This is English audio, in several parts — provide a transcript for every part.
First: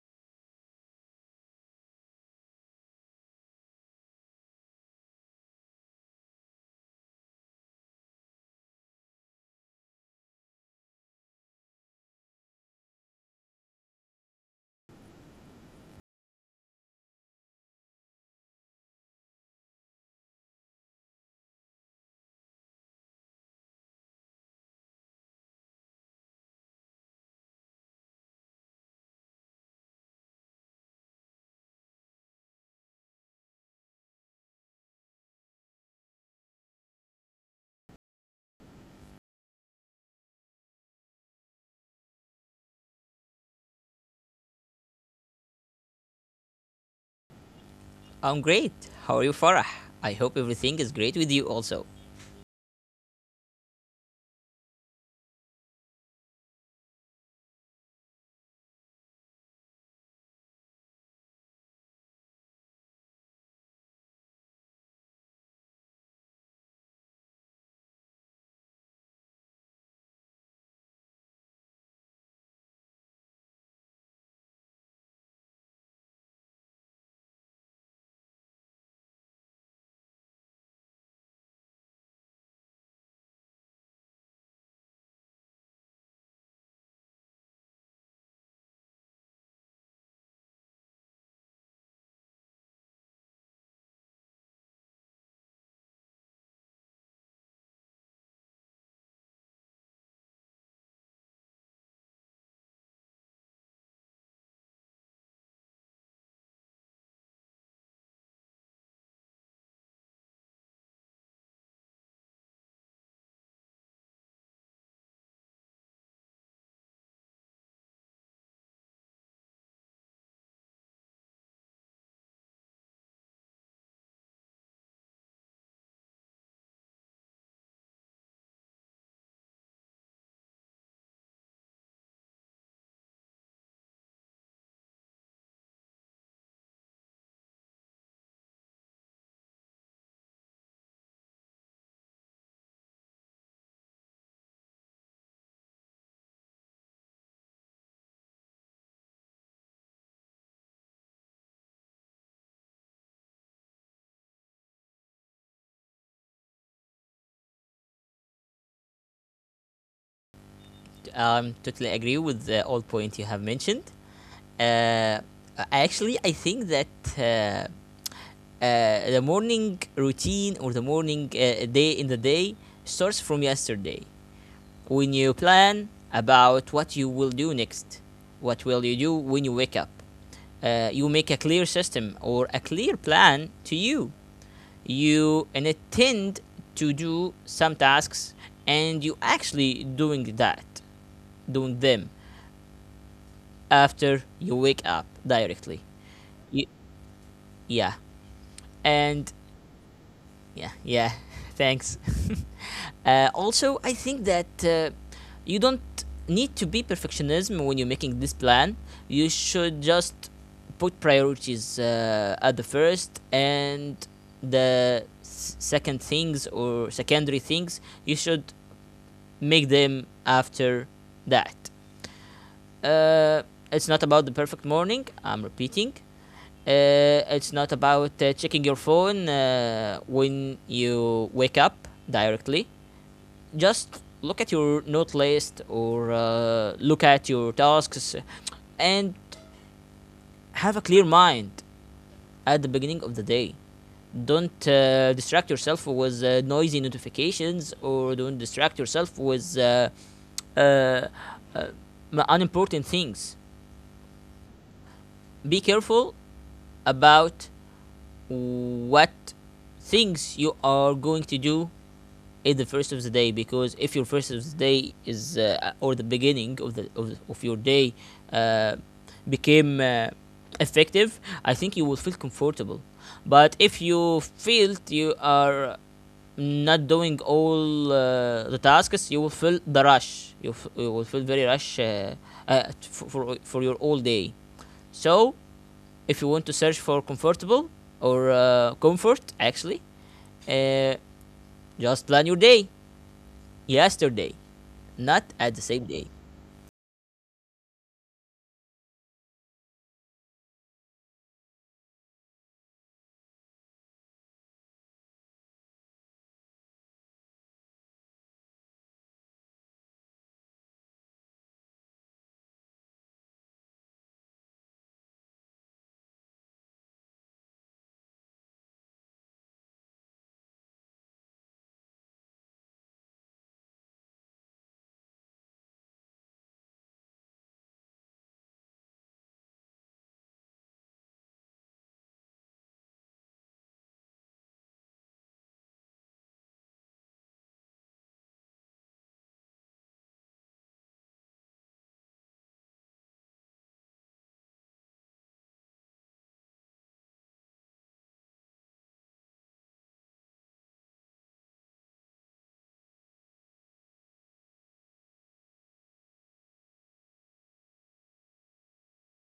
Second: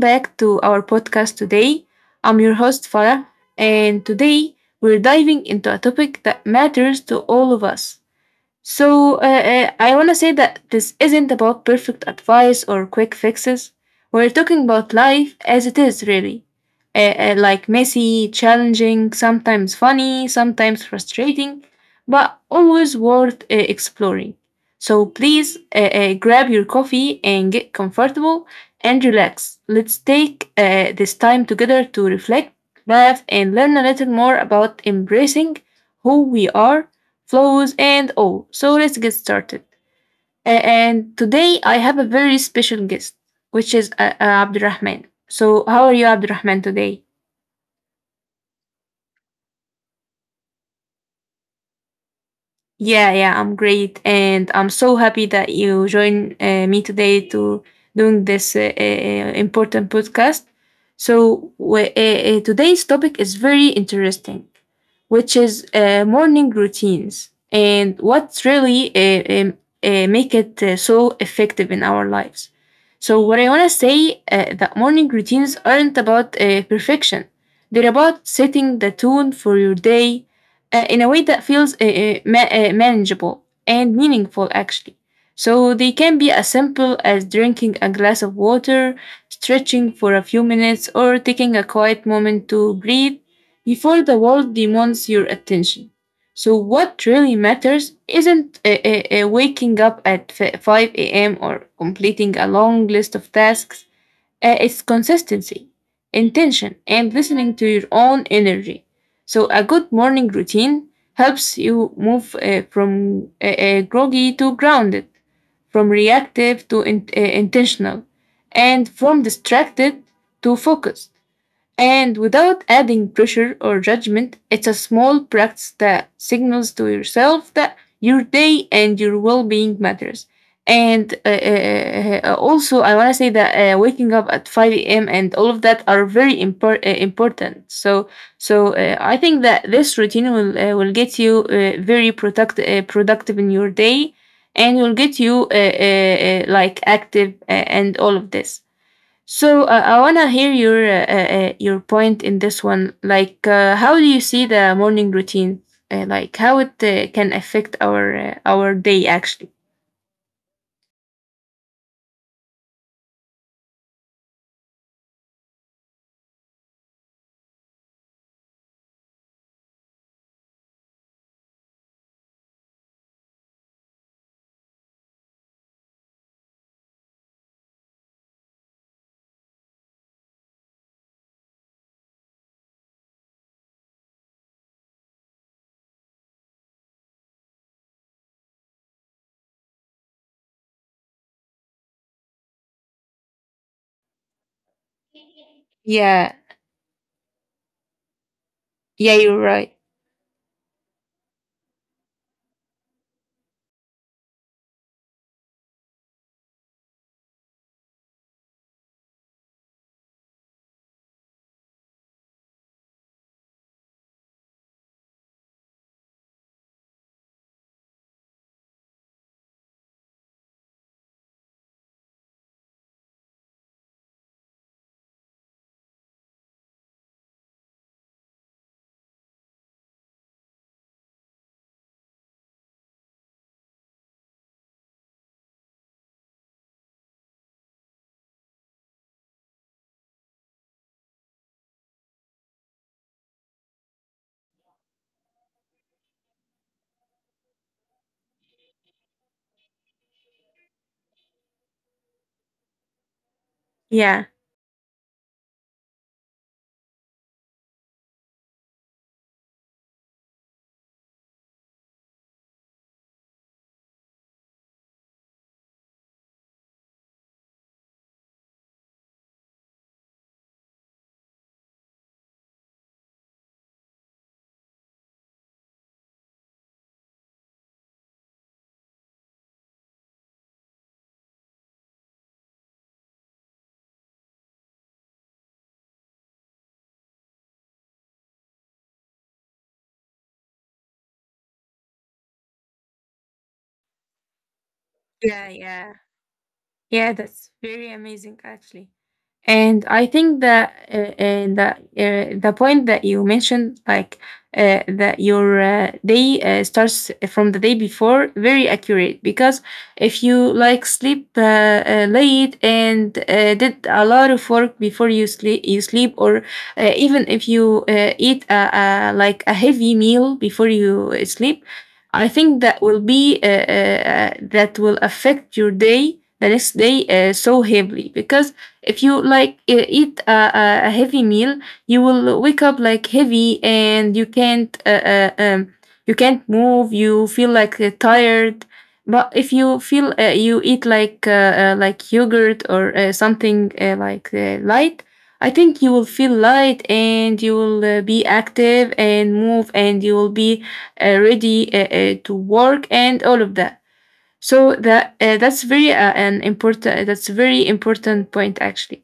back to our podcast today. I'm your host Farah, and today we're diving into a topic that matters to all of us. I want to say that this isn't about perfect advice or quick fixes. We're talking about life as it is, really. Like messy, challenging, sometimes funny, sometimes frustrating, but always worth exploring. So please grab your coffee and get comfortable and relax. Let's take this time together to reflect, laugh, and learn a little more about embracing who we are, flows, and all. So let's get started. And today I have a very special guest, which is Abdurrahman. So, how are you, Abdurrahman, today? I'm great. How are you, Farah? I hope everything is great with you also. Yeah, yeah, I'm great, and I'm so happy that you join me today to doing this important podcast. So today's topic is very interesting, which is morning routines and what really make it so effective in our lives. So what I want to say that morning routines aren't about perfection; they're about setting the tone for your day in a way that feels manageable and meaningful, actually. So they can be as simple as drinking a glass of water, stretching for a few minutes, or taking a quiet moment to breathe before the world demands your attention. So what really matters isn't waking up at 5 a.m. or completing a long list of tasks. It's consistency, intention, and listening to your own energy. So, a good morning routine helps you move from groggy to grounded, from reactive to intentional, and from distracted to focused. And without adding pressure or judgment, it's a small practice that signals to yourself that your day and your well being matters. And also, I want to say that waking up at 5 a.m. and all of that are very important. So, I think that this routine will get you very productive in your day, and will get you like active and all of this. So I wanna hear your point in this one. Like, how do you see the morning routine? Like, how it can affect our day actually? Totally agree with the all point you have mentioned. Uh, actually, I think that uh, the morning routine or the morning day in the day starts from yesterday. When you plan about what you will do next, what will you do when you wake up, you make a clear system or a clear plan to you. You intend to do some tasks and you actually doing them after you wake up directly. Yeah, Y- yeah and yeah, you're right. yeah, yeah. Thanks. Also, I think that you don't need to be perfectionism when you're making this plan. You should just put priorities at the first, and the second things or secondary things, you should make them after that. Uh, it's not about the perfect morning. I'm repeating. It's not about checking your phone when you wake up directly. Just look at your note list or look at your tasks and have a clear mind at the beginning of the day. Don't distract yourself with noisy notifications, or don't distract yourself with uh, uh, unimportant things. Yeah, Be careful about what things you are going to do in the first of the day, because if your first of the day is, or the beginning of the of your day uh, became effective, I think you will feel comfortable. But if you feel you are not doing all the tasks, you will feel the rush. You will feel very rush for your all day. So if you want to search for comfortable, or comfort, actually, uh, just plan your day yesterday, not at the yeah, same day. yeah, yeah, That's very amazing actually. And I think that the point that you mentioned, like that your day starts from the day before, very accurate. Because if you like sleep late and did a lot of work before you sleep, or even if you eat like a heavy meal before you sleep, I think that will be that will affect your day the next day so heavily, because if you like eat a heavy meal, you will wake up like heavy and you can't move, you feel like tired. But if you feel you eat like yogurt or something like light, I think you will feel light and you will be active and move, and you will be ready to work and all of that. So that that's very an important that's a very important point actually.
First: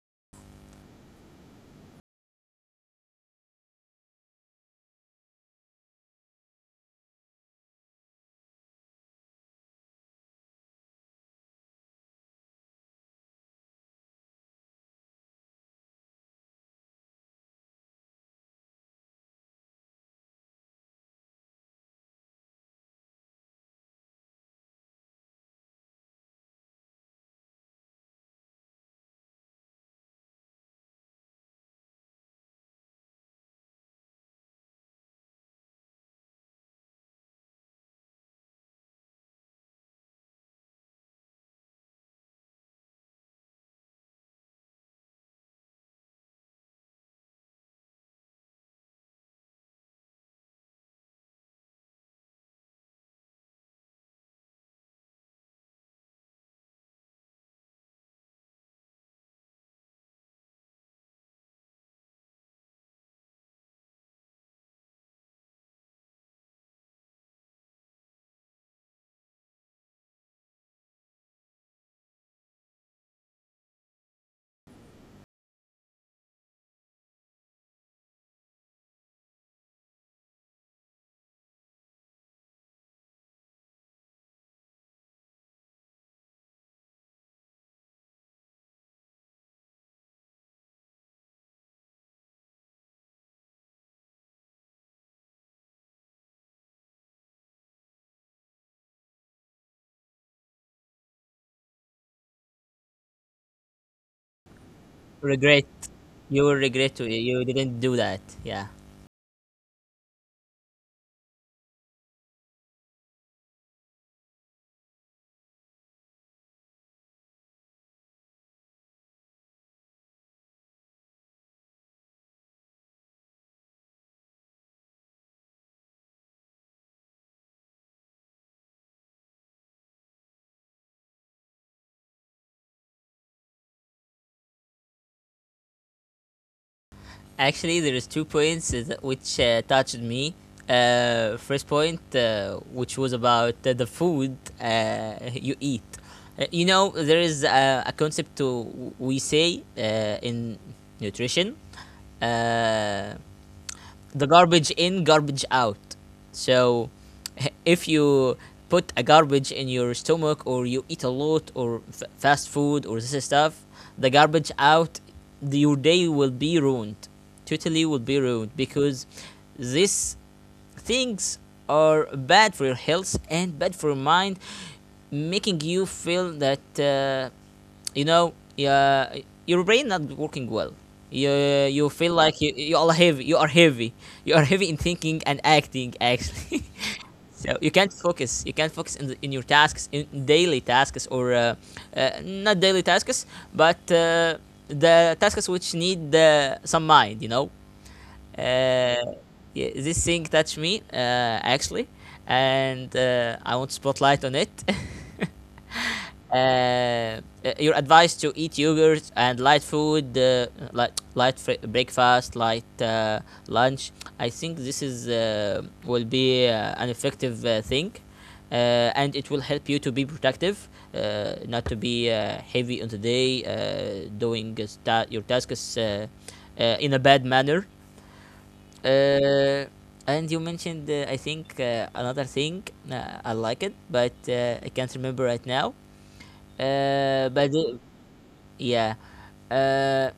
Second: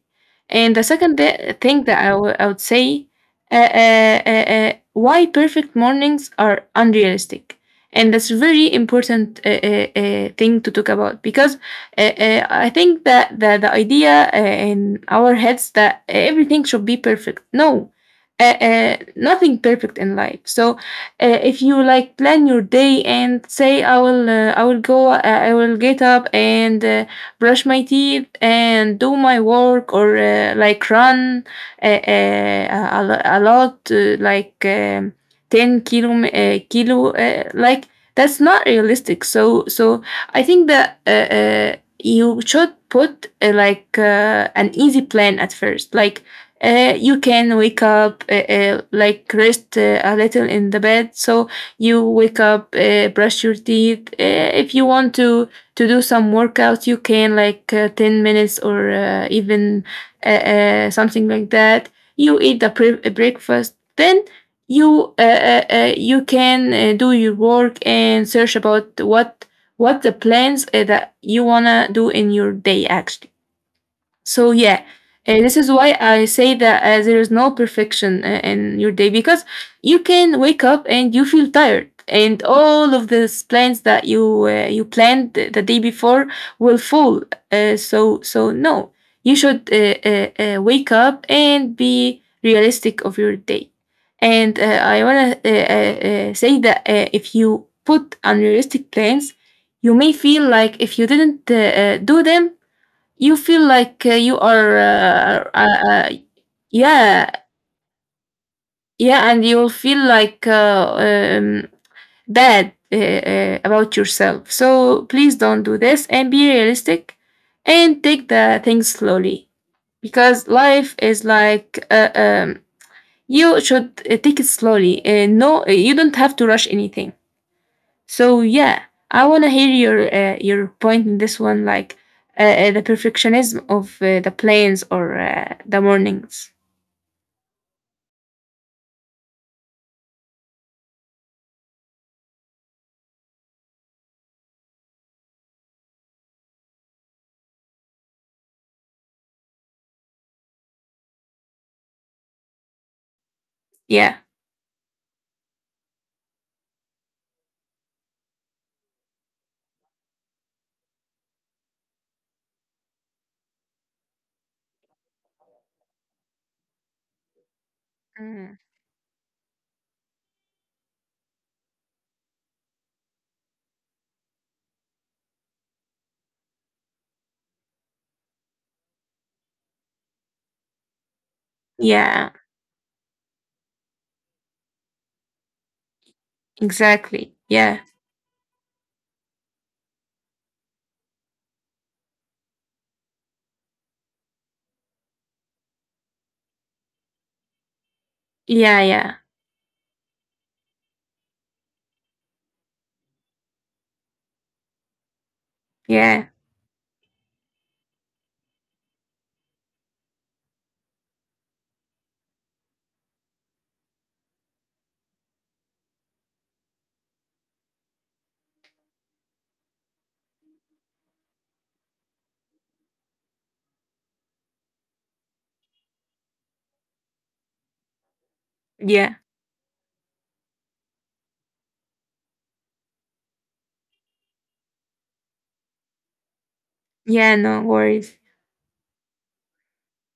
And the second thing that I would say, why perfect mornings are unrealistic, and that's a very important thing to talk about, because I think that the idea in our heads that everything should be perfect. No, nothing perfect in life. So if you like plan your day and say I will I will go I will get up and brush my teeth and do my work, or like run a lot like 10 kilo kilo like, that's not realistic. So I think that you should put like an easy plan at first, like you can wake up like rest a little in the bed. So you wake up, brush your teeth, if you want to do some workout you can like 10 minutes or even something like that. You eat the breakfast, then you you can do your work and search about what the plans that you wanna do in your day actually. So yeah, this is why I say that there is no perfection in your day, because you can wake up and you feel tired, and all of these plans that you you planned the day before will fall. So no, you should wake up and be realistic of your day. And I wanna say that if you put unrealistic plans, you may feel like if you didn't do them, you feel like you are Regret. uh, You will regret to yeah, you didn't do that. Yeah. yeah, and you'll feel like bad about yourself. So please don't do this and be realistic and take the things slowly, because life is like you should take it slowly. No, you don't have to rush anything. So yeah, I want to hear your point in this one, like the perfectionism of the planes or the mornings. Actually, there is 2 points which touched me. First point, which was about the food you eat. You know, there is a concept to we say in nutrition. Uh, Yeah. the garbage in, garbage out. So if you put a garbage in your stomach, or you eat a lot, or fast food or this stuff, the garbage out, your day will be ruined. Totally will be ruined, Mm. because this things are bad for your health and bad for your mind, making you feel that, you know, uh, your brain not working well. you you feel Yeah, like you all heavy, you are heavy. You are heavy in thinking and acting actually. exactly. So you Yeah, can't focus. You can't focus in your tasks, in daily tasks, or not daily tasks, but the tasks which need some mind, you know. yeah, uh, yeah, yeah, this thing touched me actually, and I want to spotlight on it. uh, yeah, uh, your advice to eat yogurt and light food, light breakfast, light lunch. I think this is will be an effective thing, and it will help you to be productive, not to be heavy on the day, doing your tasks in a bad manner. yeah, Uh, and you mentioned, I think, another thing. I like it, but I can't remember right now. Yeah. But No worries. yeah, uh,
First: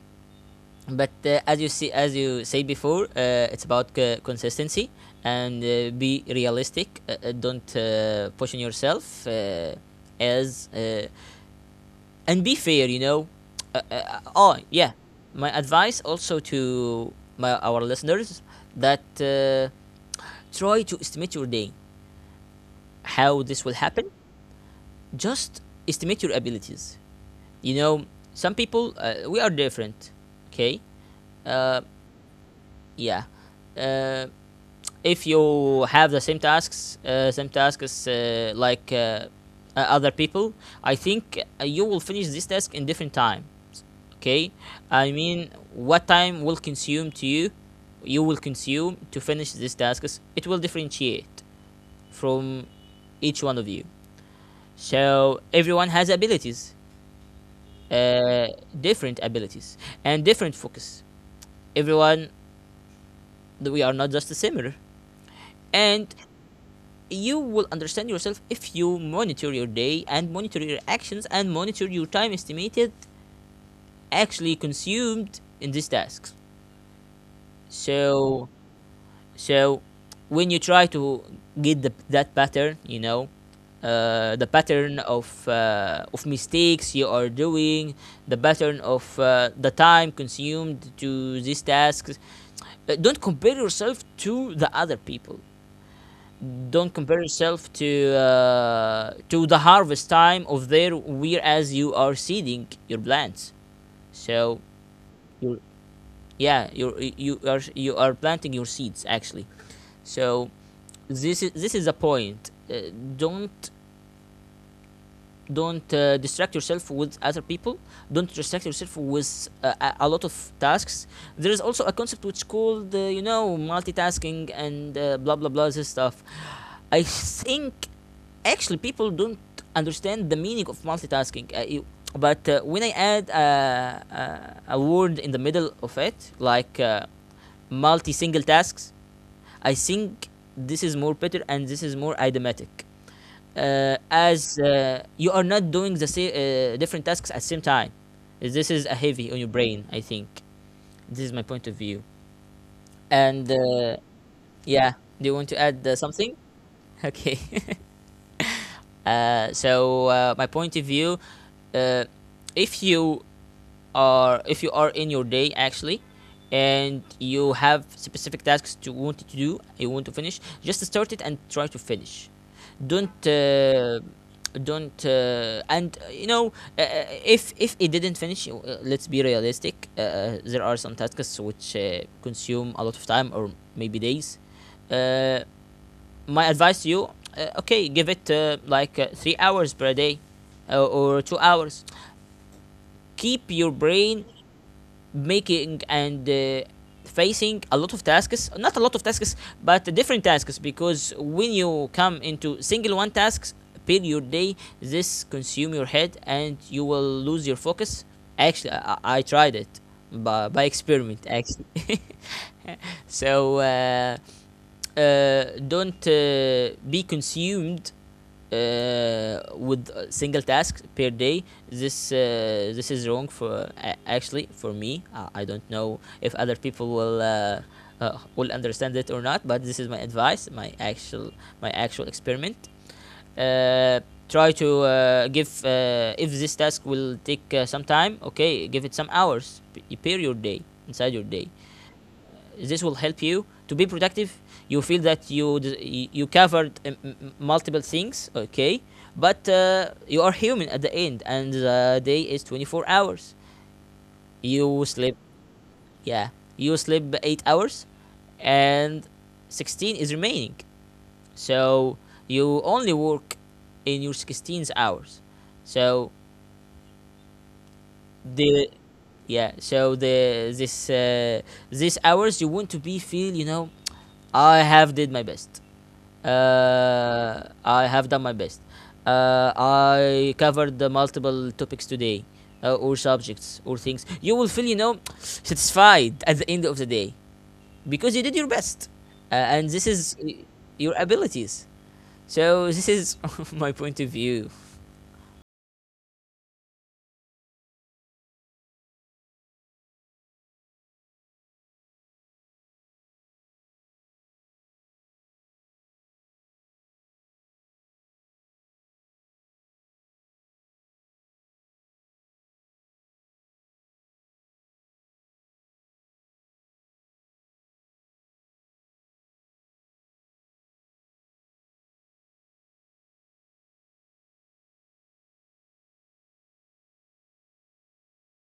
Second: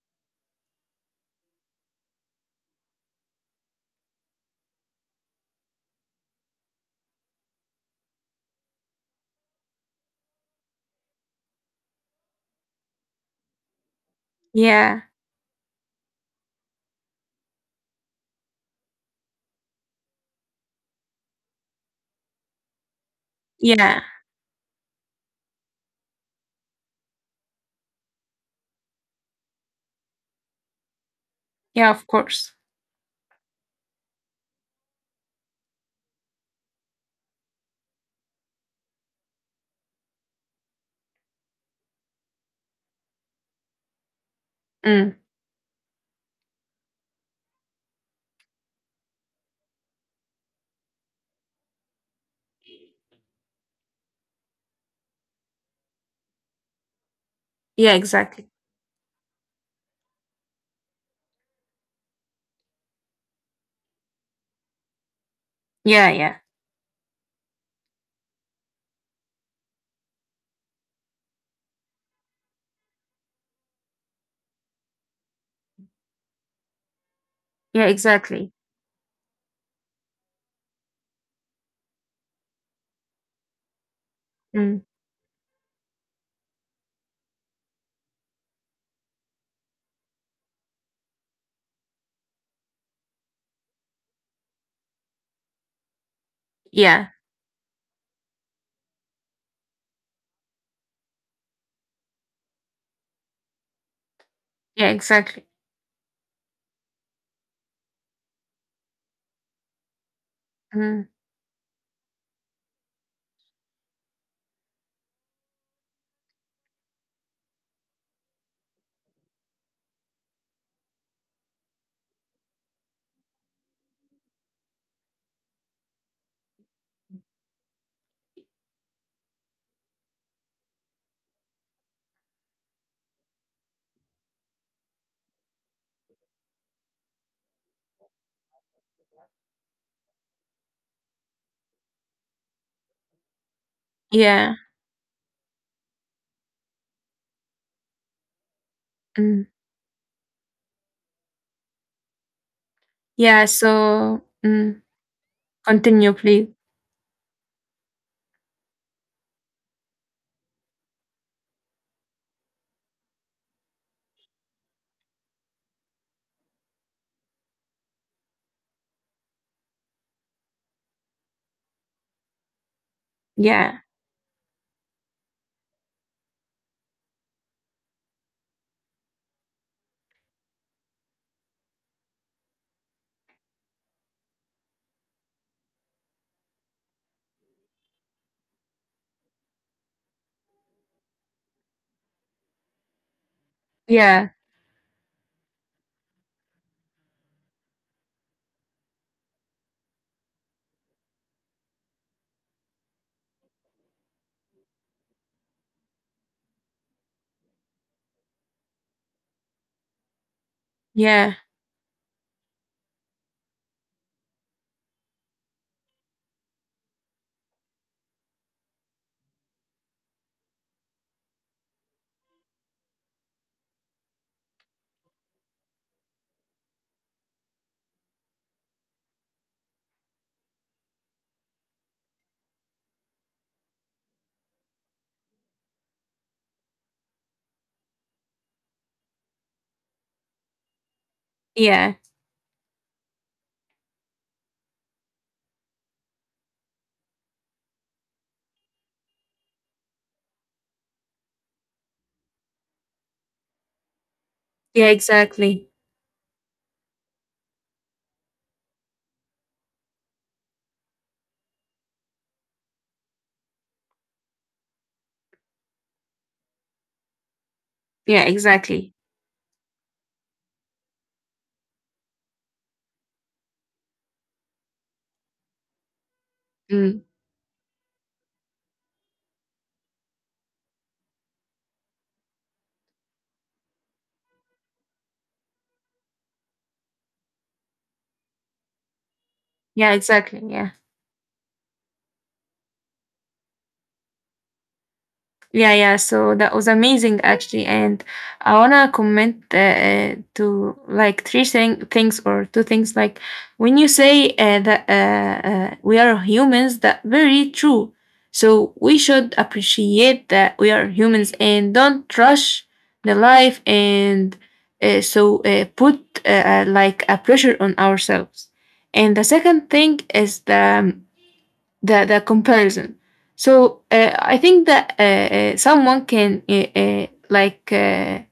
but As you see, as you say before, it's about consistency and be realistic. Don't push on yourself, as and be fair. You know. Oh yeah, Yeah, my advice also to my our listeners that. Try to estimate your day. How this will yeah, happen? Just estimate your abilities. You know, some people we are different. Okay. Uh, yeah. Of course. yeah. Uh, if you have the same tasks, other people, I think you will finish this task in different time. Okay, I Mm. mean, what time will consume to you, you will consume to finish these tasks, it will differentiate from each one of you. So everyone has abilities, Yeah, uh, exactly. different abilities and different focus. Everyone, we are not just similar, Yeah, and yeah, you will understand yourself if you monitor your day and monitor your actions and monitor your time estimated actually consumed in these tasks. yeah, So exactly. So when you try to get that pattern, you know, the Mm. pattern of mistakes you are doing, the pattern of the time consumed to these tasks. Don't compare yourself to the other people. Don't Yeah, compare yourself to the harvest time of their whereas you are seeding your plants. So yeah, exactly. your yeah you are planting your seeds actually. So Mm. This is a point. Uh, don't don't uh, distract yourself with other people. Don't distract yourself with lot of tasks. There is also a concept which is called, you know, multitasking and blah blah blah this stuff. I think actually people don't understand the meaning of multitasking, but when I add a word in the middle of it, like multi single tasks, I think this is more better and this is more idiomatic, as Yeah, you are not doing the same different tasks at the same time. This is a heavy on your mm, brain. I think this is my point of view. And yeah. So yeah, mm. do you want to add Continue, something? please. Okay. So my point of view, uh, if you if you are in your day actually, and you have specific tasks to want to do, you want to finish, just start it and try to finish. Don't. Yeah, And you know, if it didn't finish let's be realistic. There are some tasks which consume a lot of time or maybe days. uh, my advice to you, okay, give it 3 hours per day, or 2 hours. Keep your brain yeah, making and facing a lot of tasks not a lot of tasks, but different tasks, because when you come into single one tasks per your day, this consume your head and you will lose your focus. Actually, I tried it by experiment yeah. actually. So uh, don't be consumed uh, with single tasks per day. This this is wrong for, actually for me. I don't know if other people will understand it or not, but this is my advice, my actual experiment. uh, Try to give if this task will take some time, okay, give it some hours per your day, inside your day. Yeah. This will help you to be productive. You feel that you covered multiple things, okay. But you are human at the end, and the day is 24 hours. You Yeah, sleep, exactly. yeah, you sleep 8 hours, and 16 is remaining. So you only work in your 16 hours. So Yeah, the exactly. yeah so the this uh, these hours you want to be feel, you know, I have did my best. Mm. I have done my best. I covered the multiple topics today, or subjects, or things. You will feel, you know, satisfied at the end of the day because you did your best, and this Yeah, is exactly. Yeah. your abilities. So this is my point of view. Yeah, yeah. So that was amazing, actually. And I wanna comment to like three things or two things. Like, when you say that we are humans, that very true. So we should appreciate that we are humans and don't rush the life and put like a pressure on ourselves. And the second thing is the comparison. So I think that someone can like uh,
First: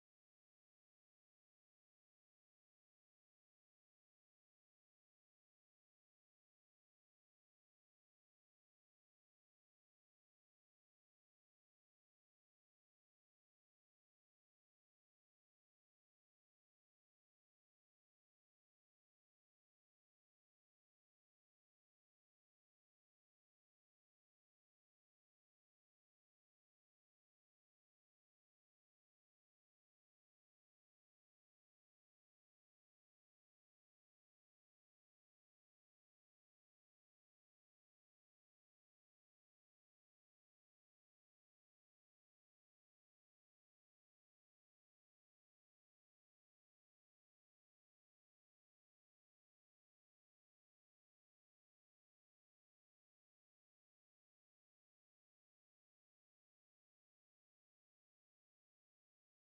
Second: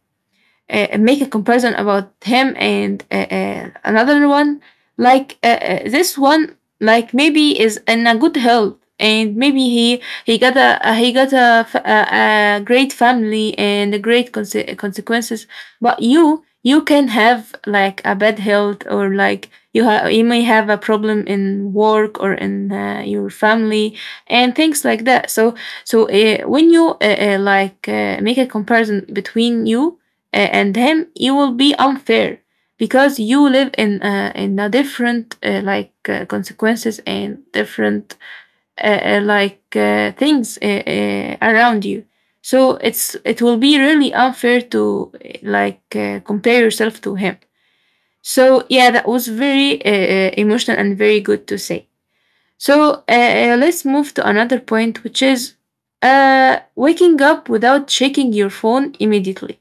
uh, uh, make a comparison about him and another one, like this one, like maybe is in a good health and maybe he got a he got a a great family and a great consequences, but you can have like a bad health, or like you you may have a problem in work or in your family and things like that. So so when you like make a comparison between you and him, you will be unfair because you live in a different like consequences, and different like things around you. So it's, it will be really unfair to like compare yourself to him. So yeah, that was very emotional and very good to say. So let's move to another point, which is waking up without checking your phone immediately.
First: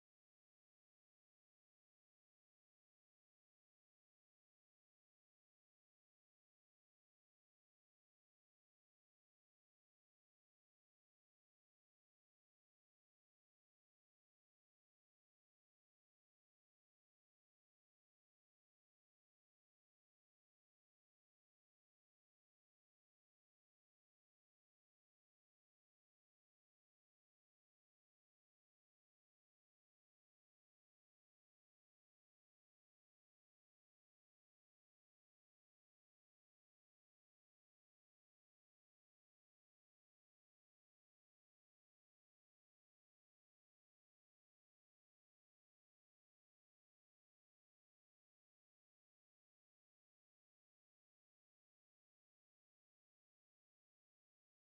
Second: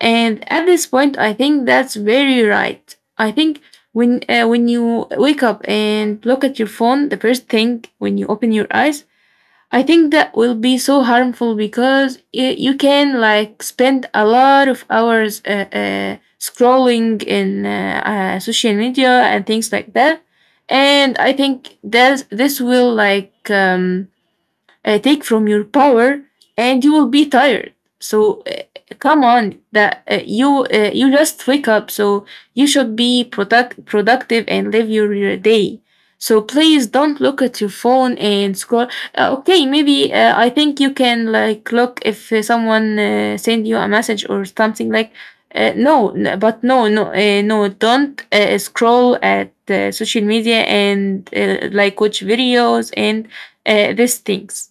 And at this point, I think that's very right. I think when you wake up and look at your phone, the first thing when you open your eyes, I think that will be so harmful because you can like spend a lot of hours scrolling in social media and things like that. And I think that this will like take from your power and you will be tired. So come on that you you just wake up, so you should be productive and live your day. So please don't look at your phone and scroll. Okay, maybe I think you can like look if someone send you a message or something like no n- but no, no, don't scroll at social media and like watch videos and these things.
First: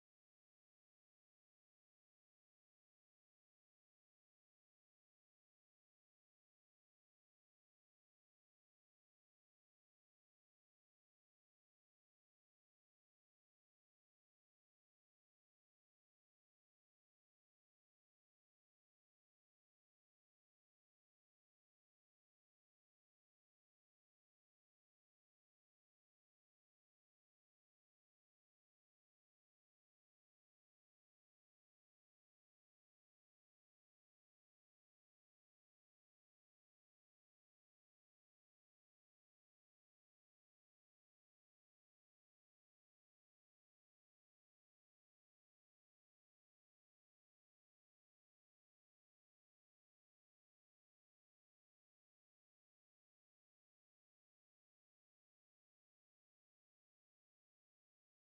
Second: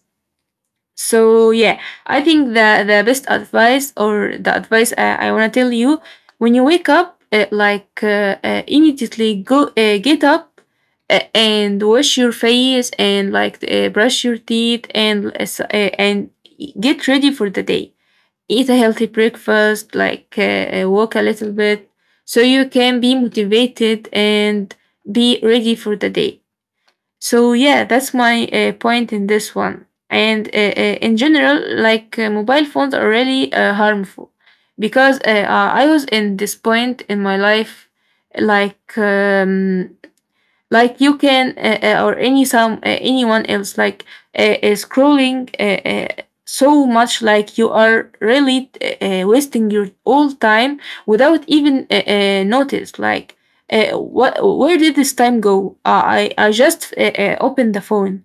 So yeah, I think the best advice or the advice I wanna tell you, when you wake up, like immediately go get up and wash your face and like brush your teeth and and get ready for the day. Eat a healthy breakfast, like walk a little bit, so you can be motivated and be ready for the day. So yeah, that's my point in this one. And in general, mobile phones are really harmful because I was in this point in my life, like um, like you can or any some anyone else scrolling so much like you are really wasting your all time without even notice like what where did this time go . I just opened the phone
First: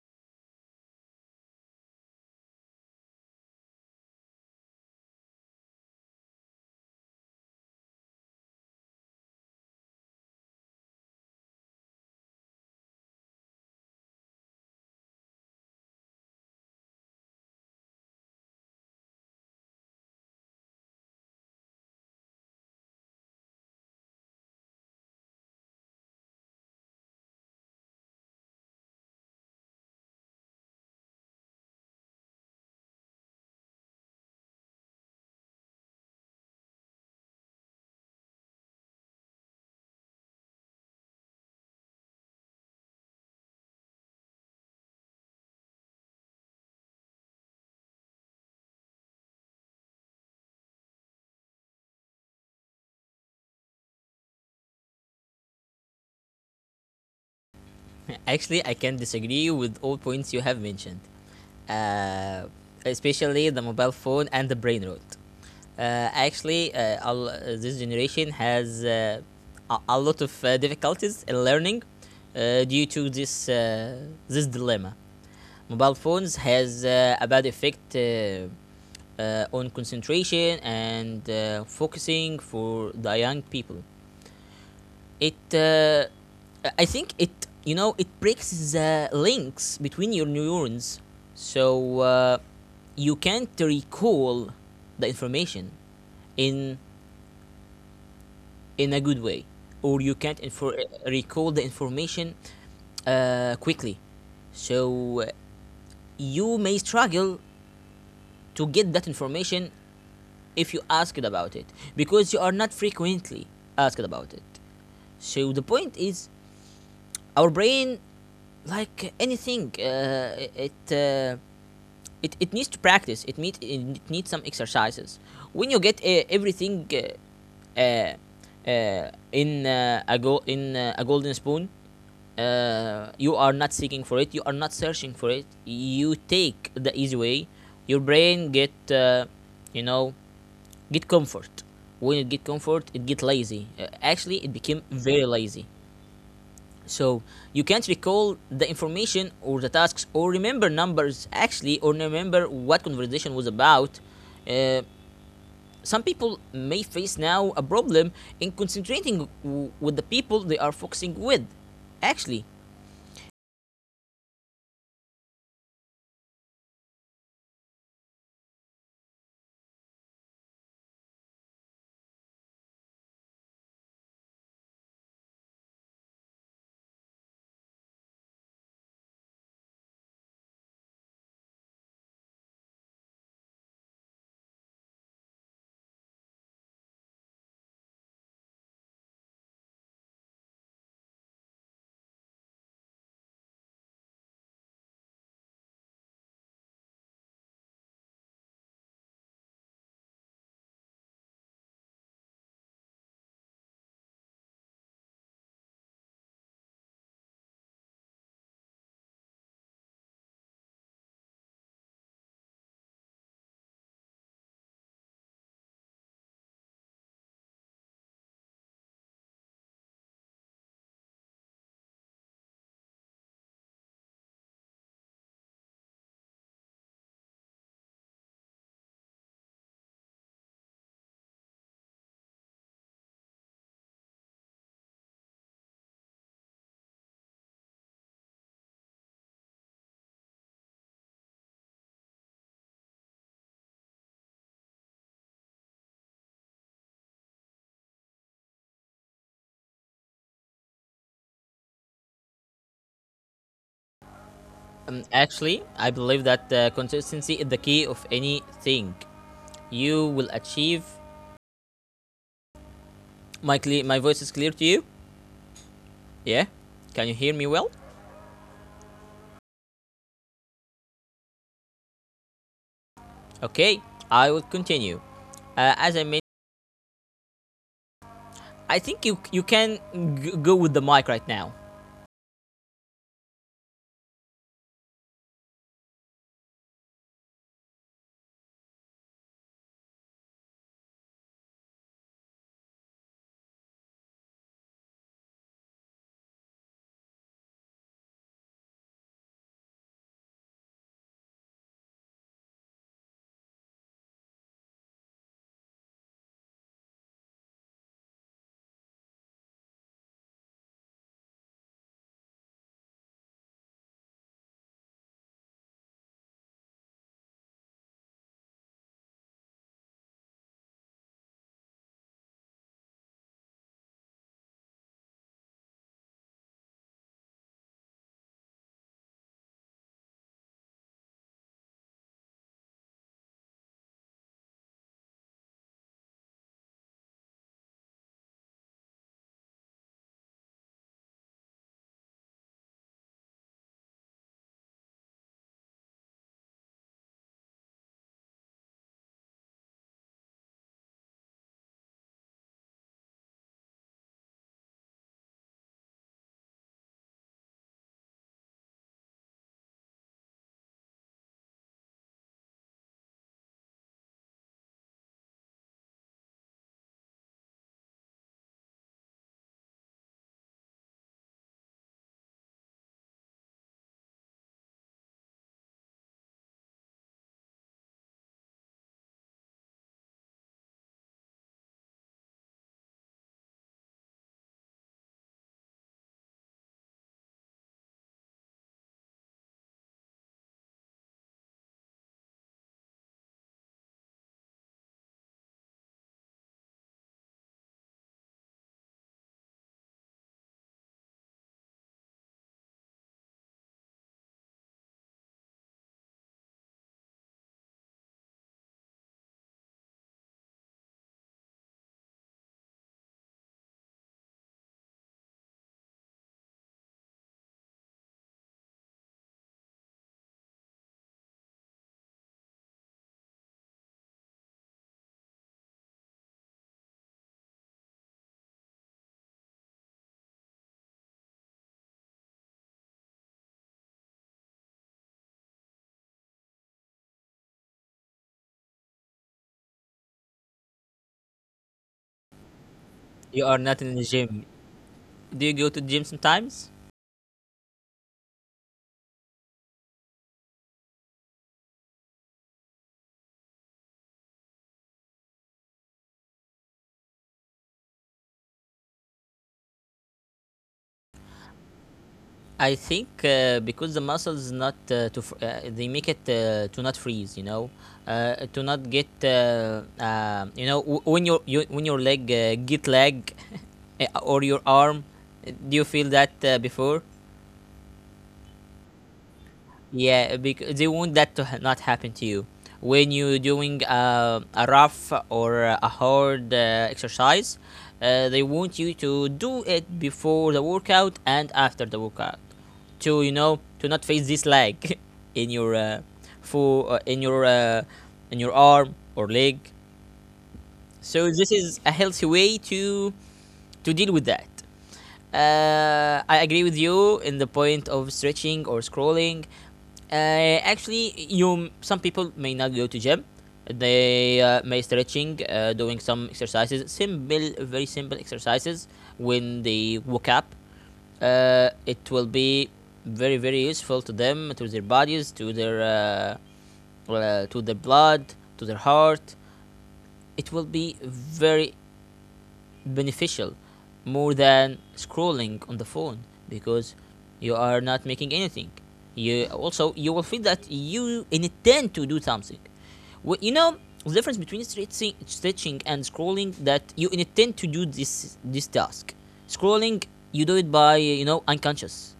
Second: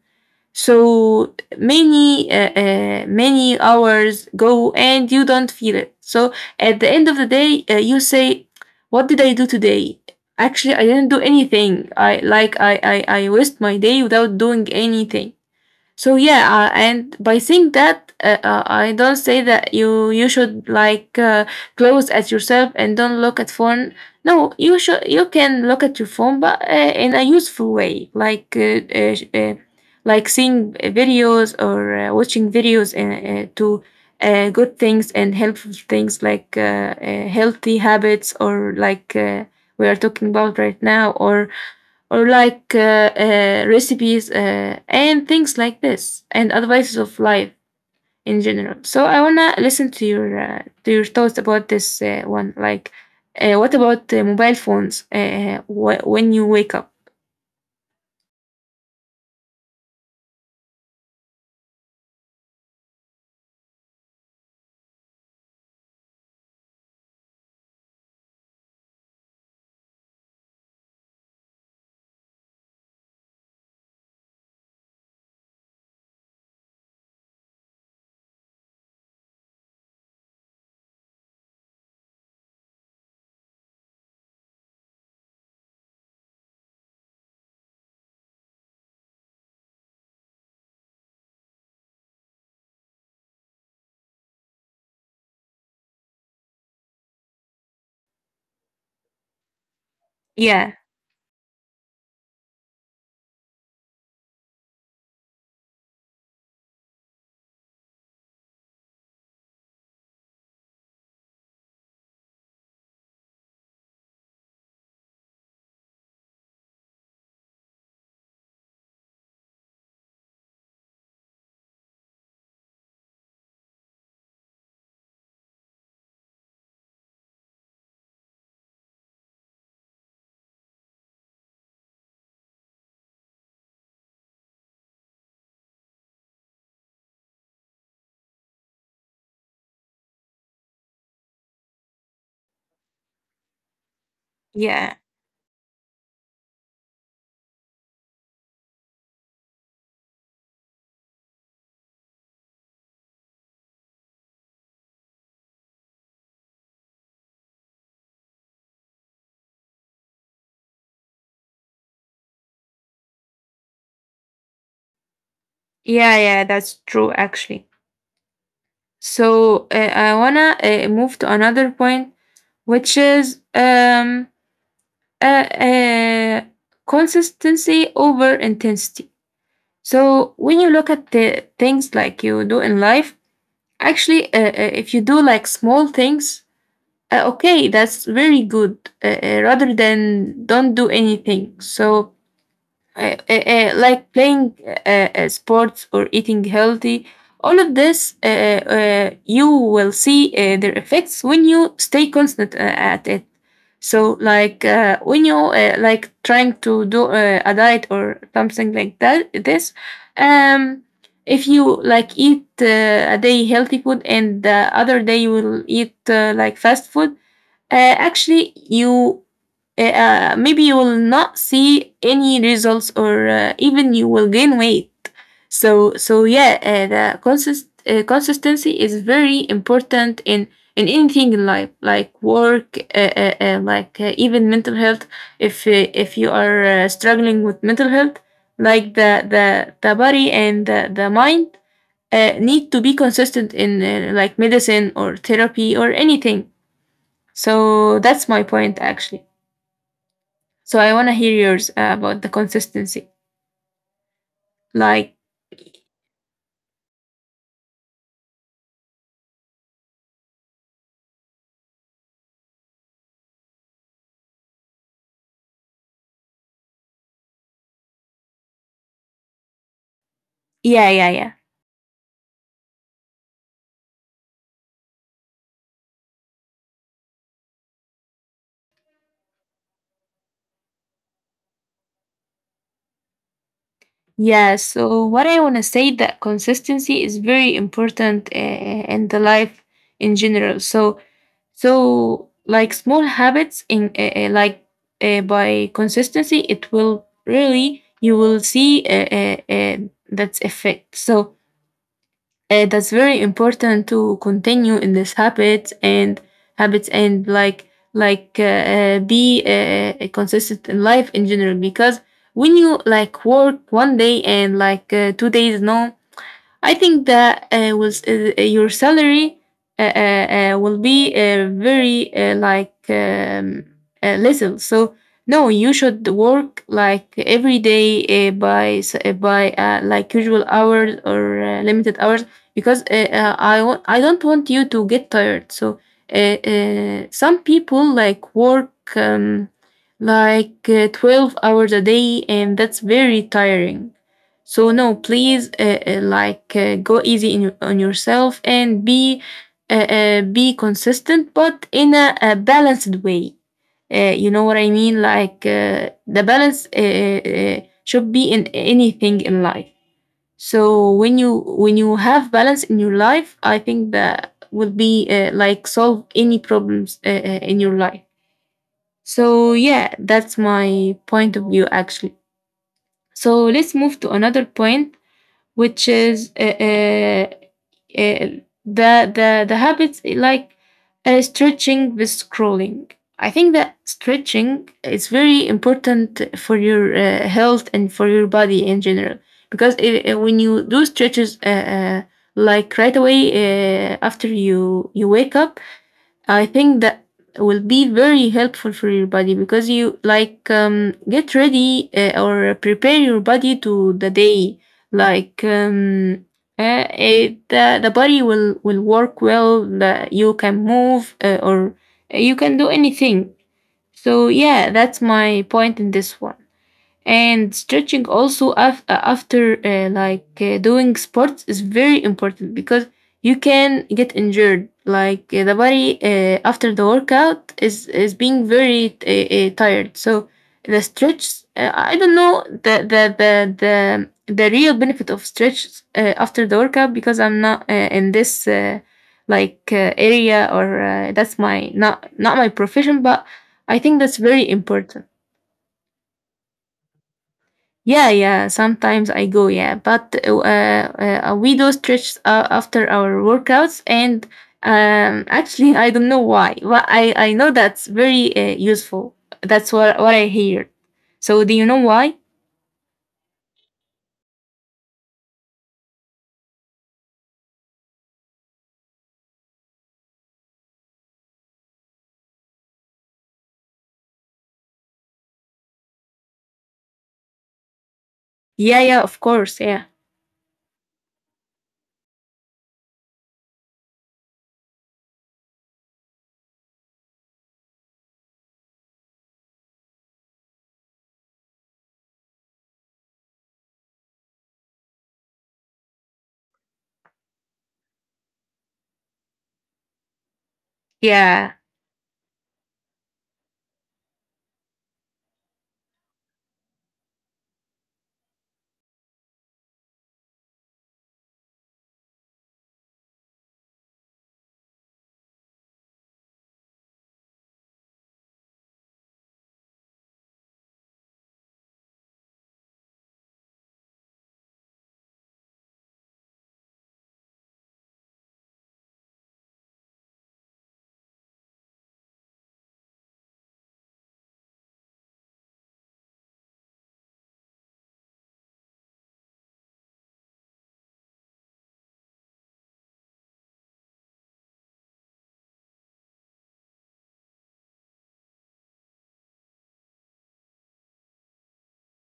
so many many hours go and you don't feel it, so at the end of the day you say, what did I do today? Actually I didn't do anything, I like I waste my day without doing anything. So yeah, and by saying that, I don't say that you should close at yourself and don't look at phone. No, you can look at your phone, but in a useful way, like like seeing videos or watching videos to good things and helpful things like healthy habits or we are talking about right now, or recipes and things like this and advices of life in general. So I wanna listen to your thoughts about this one, like what about mobile phones when you wake up. Actually, I can disagree with all points you have mentioned, uh, especially the mobile phone and the brain rot. Actually, all, this generation has a lot of difficulties in learning due to this dilemma. Mobile phones has a bad effect on concentration and focusing for the young people. It uh, i think it, you know, it breaks the links between your neurons. So you can't recall the information in in a good way, or you can't yeah recall the information quickly. So you may struggle to get that information if you ask about it, because you are not frequently asked about it. So the point is, our brain, like anything, it it needs to practice. It needs some exercises. When you get everything, in a go in a golden spoon, you are not seeking for it, you are not searching for it, you take the easy way. Your brain get, you know, get comfort. When it get comfort, it get lazy, actually it became yeah very lazy. So you can't recall the information or the tasks or remember numbers actually, or remember what conversation was about. Uh, some people may face now a problem in concentrating with the people they are focusing with. Actually, yeah, that's true actually. So I wanna move to another point, which is uh, uh, consistency over intensity. So when you look at the things like you do in life, actually, if you do like small things, okay, that's very good. Rather than don't do anything. So like playing sports or eating healthy. All of this, you will see their effects when you stay constant at it. So, like when you like trying to do a diet or something like that, this, um, if you like eat a day healthy food and the other day you will eat like fast food, actually you maybe you will not see any results or even you will gain weight. So so yeah, consistency is very important in anything in life like work like even mental health. If if you are struggling with mental health, like the body and the mind need to be consistent in like medicine or therapy or anything. So that's my point actually. So I want to hear yours about the consistency. um, Like, actually, I believe that consistency is the key of anything you will achieve. My voice is clear to you? Yeah, can you hear me well? yeah, yeah, yeah. Okay, I will continue. As I mentioned, I think you can go with the mic right now. Yeah, so what I want to say that consistency is very important in the life in general. So so like small habits in like by consistency, it will really you will see uh, uh, that's effect. So that's very important to continue in this habit and habits and like like uh, be consistent in life in general because when you like work one day and like two days no, I think that was your salary will be very little. So no, you should work like every day by like usual hours or limited hours, because I want I don't want you to get tired. So some people like work. 12 hours a day, and that's very tiring. So no, please go easy in, on yourself and be consistent, but in a balanced way. You know what I mean? Like the balance should be in anything in life. So when you have balance in your life, I think that will be like solve any problems in your life. So yeah, that's my point of view actually. So let's move to another point, which is uh, the habits, like stretching with scrolling. I think that stretching is very important for your health and for your body in general, because when you do stretches like right away after you wake up, I think that will be very helpful for your body, because you like get ready or prepare your body to the day. Like the body will work well. You can move or you can do anything. So yeah, that's my point in this one. And stretching also after doing sports is very important, because you can get injured, like the body after the workout is being very tired. So the stretch I don't know the real benefit of stretch after the workout, because I'm not in this area or that's my not my profession, but You are not I in the think that's gym. very important. Do you go to the gym sometimes? Yeah, yeah. Sometimes I go, yeah. But we do stretch after our workouts, and actually, I don't know why, but I know that's very useful. That's what I hear. So do you know why? I think because the muscles, not to fr- they make it to not freeze, you know, to not get you know when when your leg get leg or your arm. Do you feel that before? Yeah, yeah. Of course. Yeah, Yeah, because they want that to not happen to you. When you're doing a rough or a hard exercise, they want you to do it before the workout and after the workout, to, you know, to not face this lag in your for uh, in your uh, in your arm or leg. So this yeah, is a healthy way to deal with that. I agree with you in the point of stretching or scrolling. Actually, you, some people may not go to gym. They may stretching, doing some exercises, simple, very simple exercises when they woke up. It will be very, very useful to them, to their bodies, to their, to the blood, to their heart. It will be very beneficial, more than scrolling on the phone, because you are not making anything. You also, you will feel that you intend to do something. Well, you know the difference between stretching and scrolling, that you intend to do this task. Scrolling, you do it by, you know, unconscious,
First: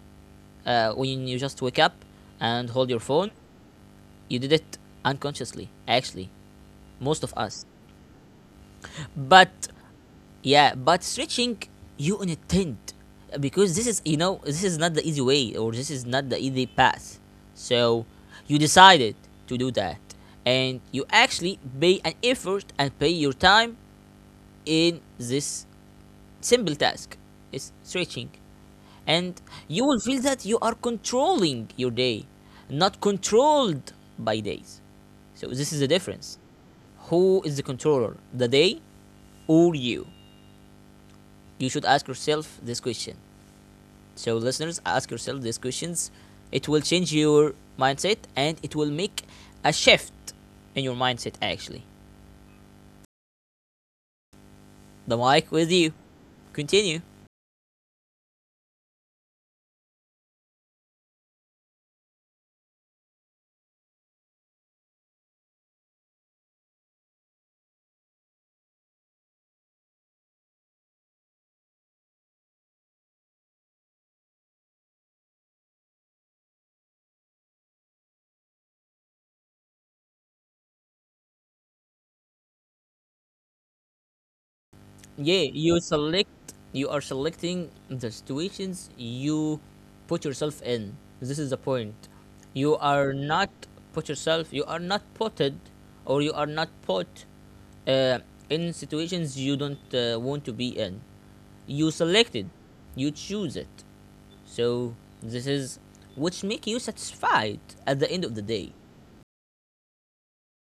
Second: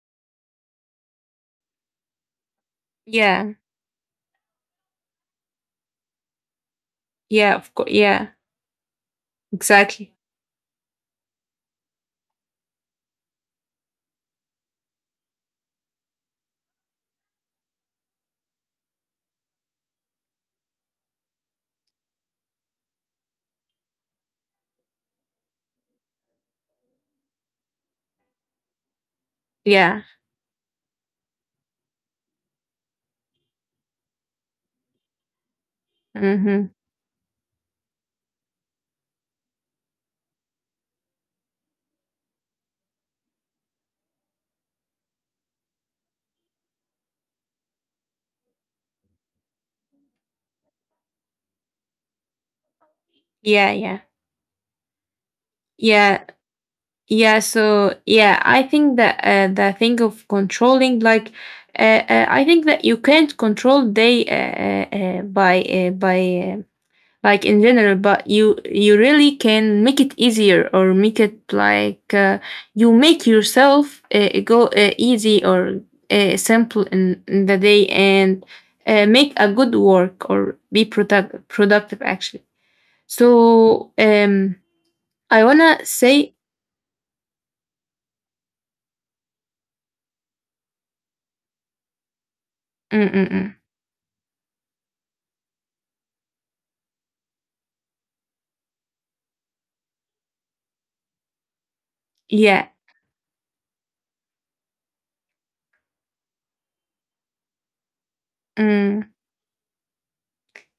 when you just wake up and hold your phone. yeah, You did it unconsciously, actually, most of yeah. us. Of course. Yeah, But exactly. yeah, but stretching, you on a tent, because this is, you know, this is not the easy way or this is not the easy path. So you decided to do that, and you actually pay an effort and pay your time in this simple task. It's stretching. And you Yeah. will feel that you are controlling your day, not controlled by days. So this is the difference. Mm-hmm. Who is the controller? The day or you? You should ask yourself this question. So, listeners, ask yourself these questions. It will change your mindset, and it will make a shift in your mindset, actually. Yeah, yeah, The mic with you. yeah. Continue. Yeah, so yeah, I think that the thing of controlling, like, I think that you can't control day by like in general, but you really can make it easier or make it like you make yourself go easy or simple in the day, and make a good work or be productive actually. So I Yeah, wanna you say, select, you are selecting the situations you put yourself in. This is the point. You mm are mm not mm. put yourself, you are not putted, or you are not put uh, in situations you don't want to be in. You selected, yeah. you choose it. So this is which make you satisfied at the end of the day. Mm,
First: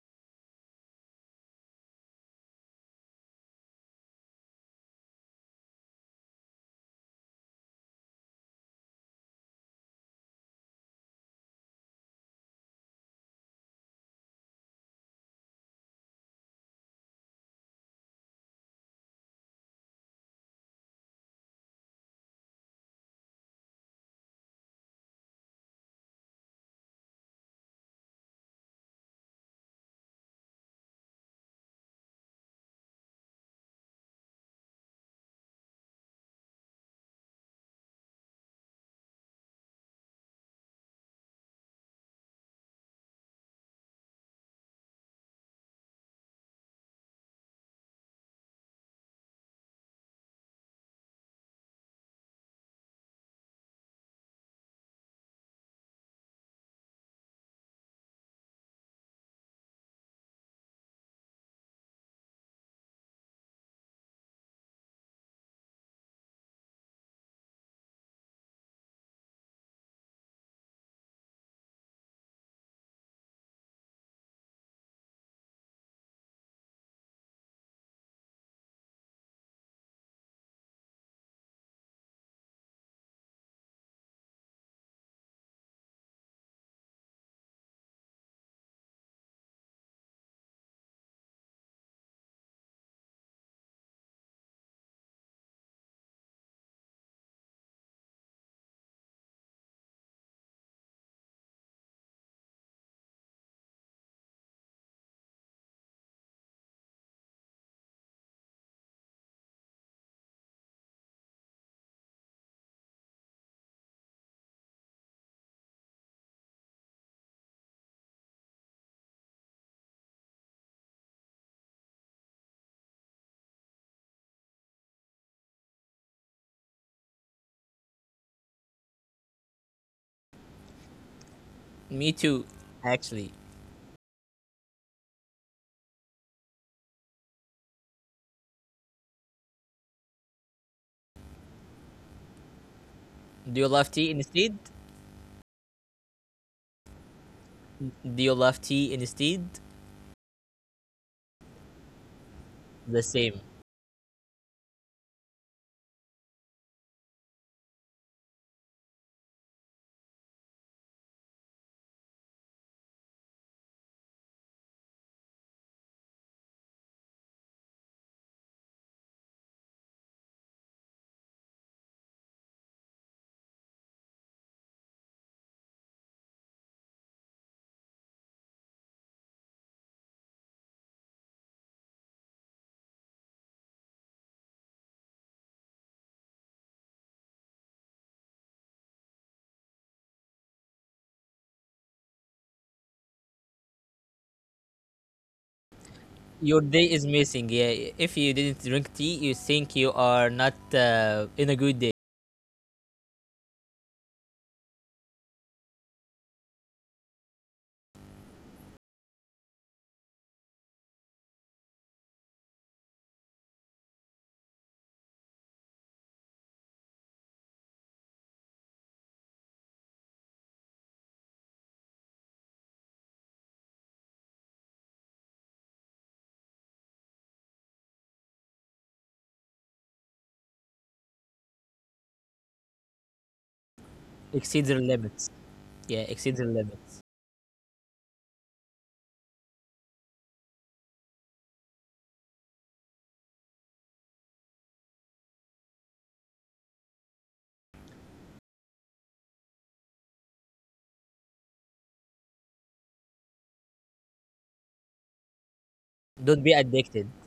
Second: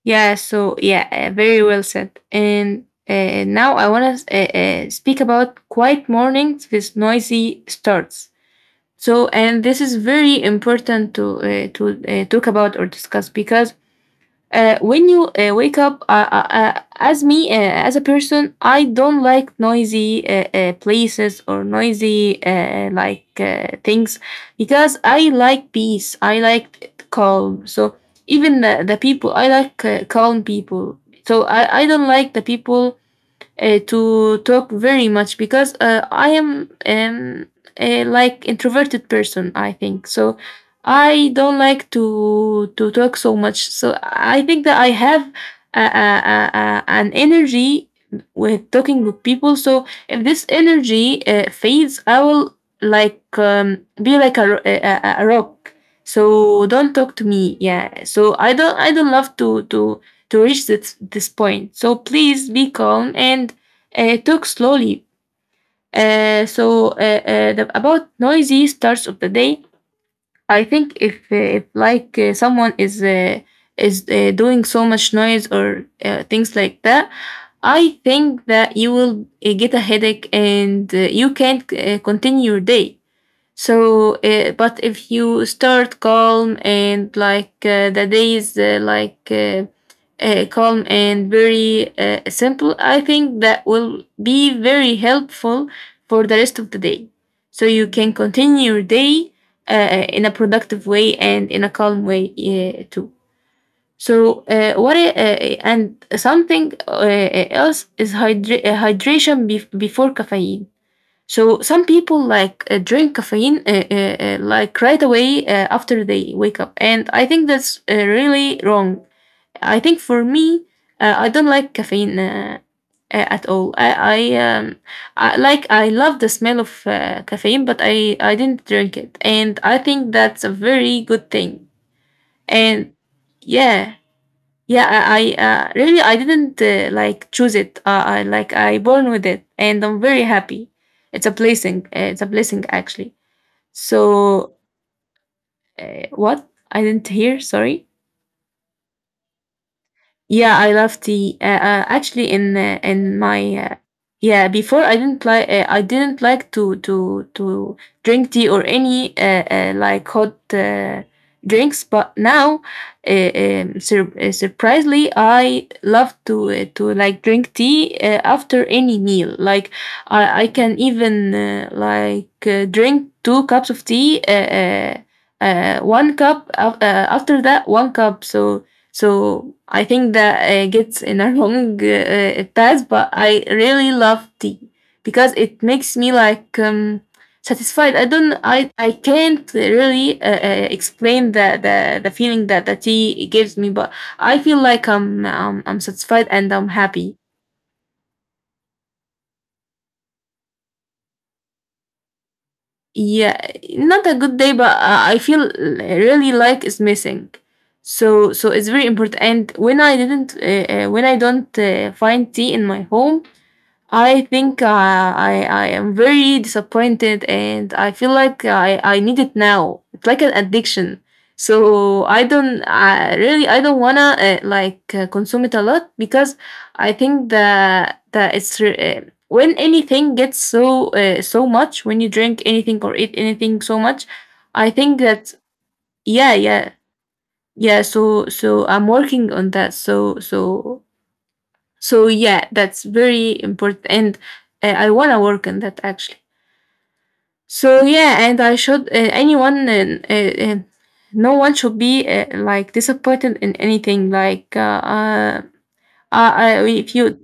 yeah, so yeah, very well said. And now I want to speak about quiet mornings with noisy starts. So, and this is very important to talk about or discuss, because when you wake up, as me, as a person, I don't like noisy places or noisy things, because I like peace. I like calm. So even the people, I like calm people. So I don't like the people to talk very much, because I am a, like introverted person. I think so. I don't like to talk so much. So I think that I have an energy with talking with people. So if this energy fades, I will like be like a, ro- a rock. So don't talk to me. Yeah. So I don't love to to reach this point. So please be calm, and talk slowly. About noisy starts of the day, I think if like someone is doing so much noise or things like that, I think that you will get a headache, and you can't continue your day. So, but if you start calm and like the day is calm and very simple, I think that will be very helpful for the rest of the day. So you can continue your day in a productive way and in a calm way too. So and something else is hydration before caffeine. So some people like drink caffeine like right away after they wake up, and I think that's really wrong. I think for me, I don't like caffeine at all. I, like I love the smell of caffeine, but I didn't drink it, and I think that's a very good thing. Me too, And actually. yeah, yeah, I really I didn't choose it. I like I born with it, and I'm very happy. It's a blessing. It's a blessing actually. Do you love tea So instead? What? I didn't hear. Sorry. Do you love tea instead? Yeah, I love tea. Actually, The in my same. Yeah, before I didn't like to to drink tea or any like hot drinks, but now, surprisingly, I love to like drink tea after any meal. Like I can even drink two cups of tea. One cup after that one cup, so I think that gets in a wrong path, but I really love tea because it makes me like satisfied. I don't, I can't really explain the feeling that the tea gives me, but I feel like I'm satisfied and Your I'm day is happy. missing. Yeah, if you didn't drink tea, you think you are not in a good day. Yeah, not a good day, but I feel really like it's missing. So it's very important. And when I didn't, when I don't find tea in my home. I think I am very disappointed, and I feel like I need it now. It's like an addiction. So I don't, I really, I don't wanna like consume it a lot, because I think that it's when anything gets so much, when you drink anything or eat anything so much, Exceed I your think limits. that. Yeah, Yeah, exceed your yeah, limits. yeah. So I'm working on that. So yeah, that's very important, and I wanna work on that actually. So yeah, and I should anyone no one should be like disappointed in anything. Like Don't be if addicted. you,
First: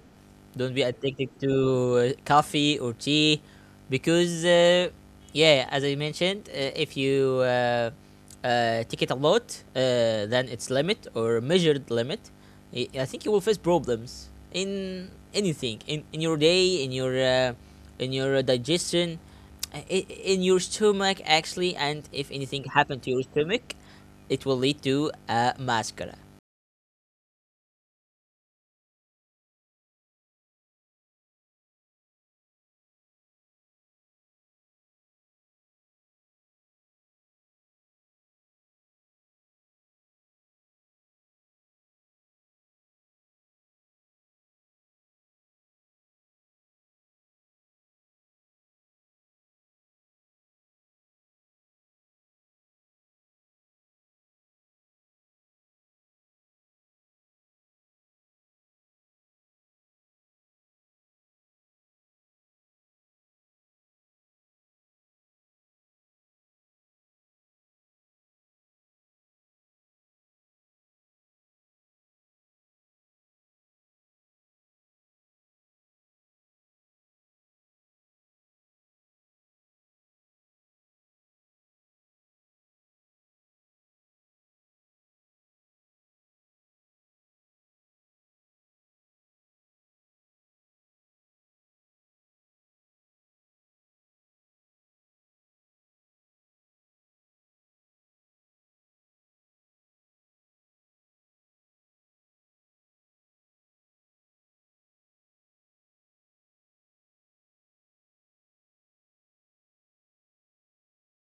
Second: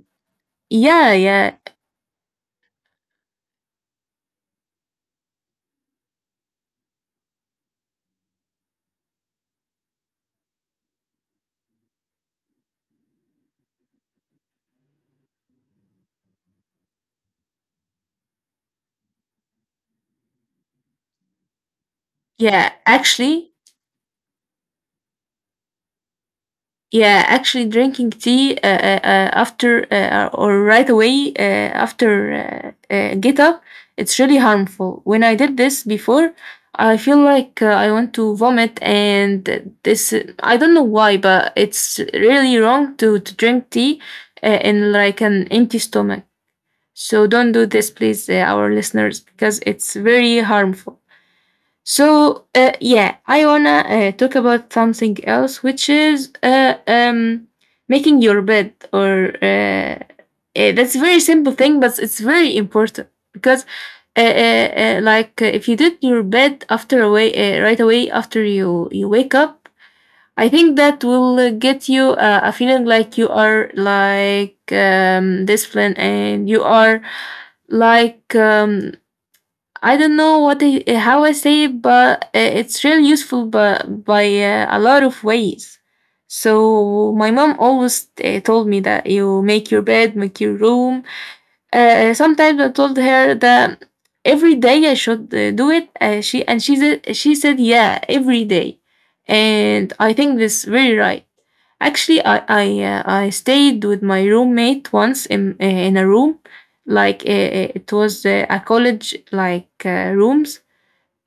Don't be yeah, addicted to yeah, coffee or tea, because yeah, as I mentioned, if you take it a lot, then its limit or measured limit, I think you will face problems in anything, in your day, in your digestion, in in your stomach, actually. And if anything yeah, happened to your actually. stomach, it will lead to a mascara. Yeah, actually, drinking tea after or right away after get up, it's really harmful. When I did this before, I feel like I want to vomit, and this I don't know why, but it's really wrong to drink tea in like an empty stomach. So don't do this, please, our listeners, because it's very harmful. So yeah, I wanna talk about something else, which is making your bed. Or that's a very simple thing, but it's very important because, like, if you did your bed after away right away after you wake up, I think that will get you a feeling like you are like disciplined and you are like I don't know how I say it, but it's really useful, but by a lot of ways. So my mom always told me that you make your bed, make your room. Sometimes I told her that every day I should do it. She said yeah, every day, and I think this very right. Actually, I stayed with my roommate once in a room, like it was a college like rooms,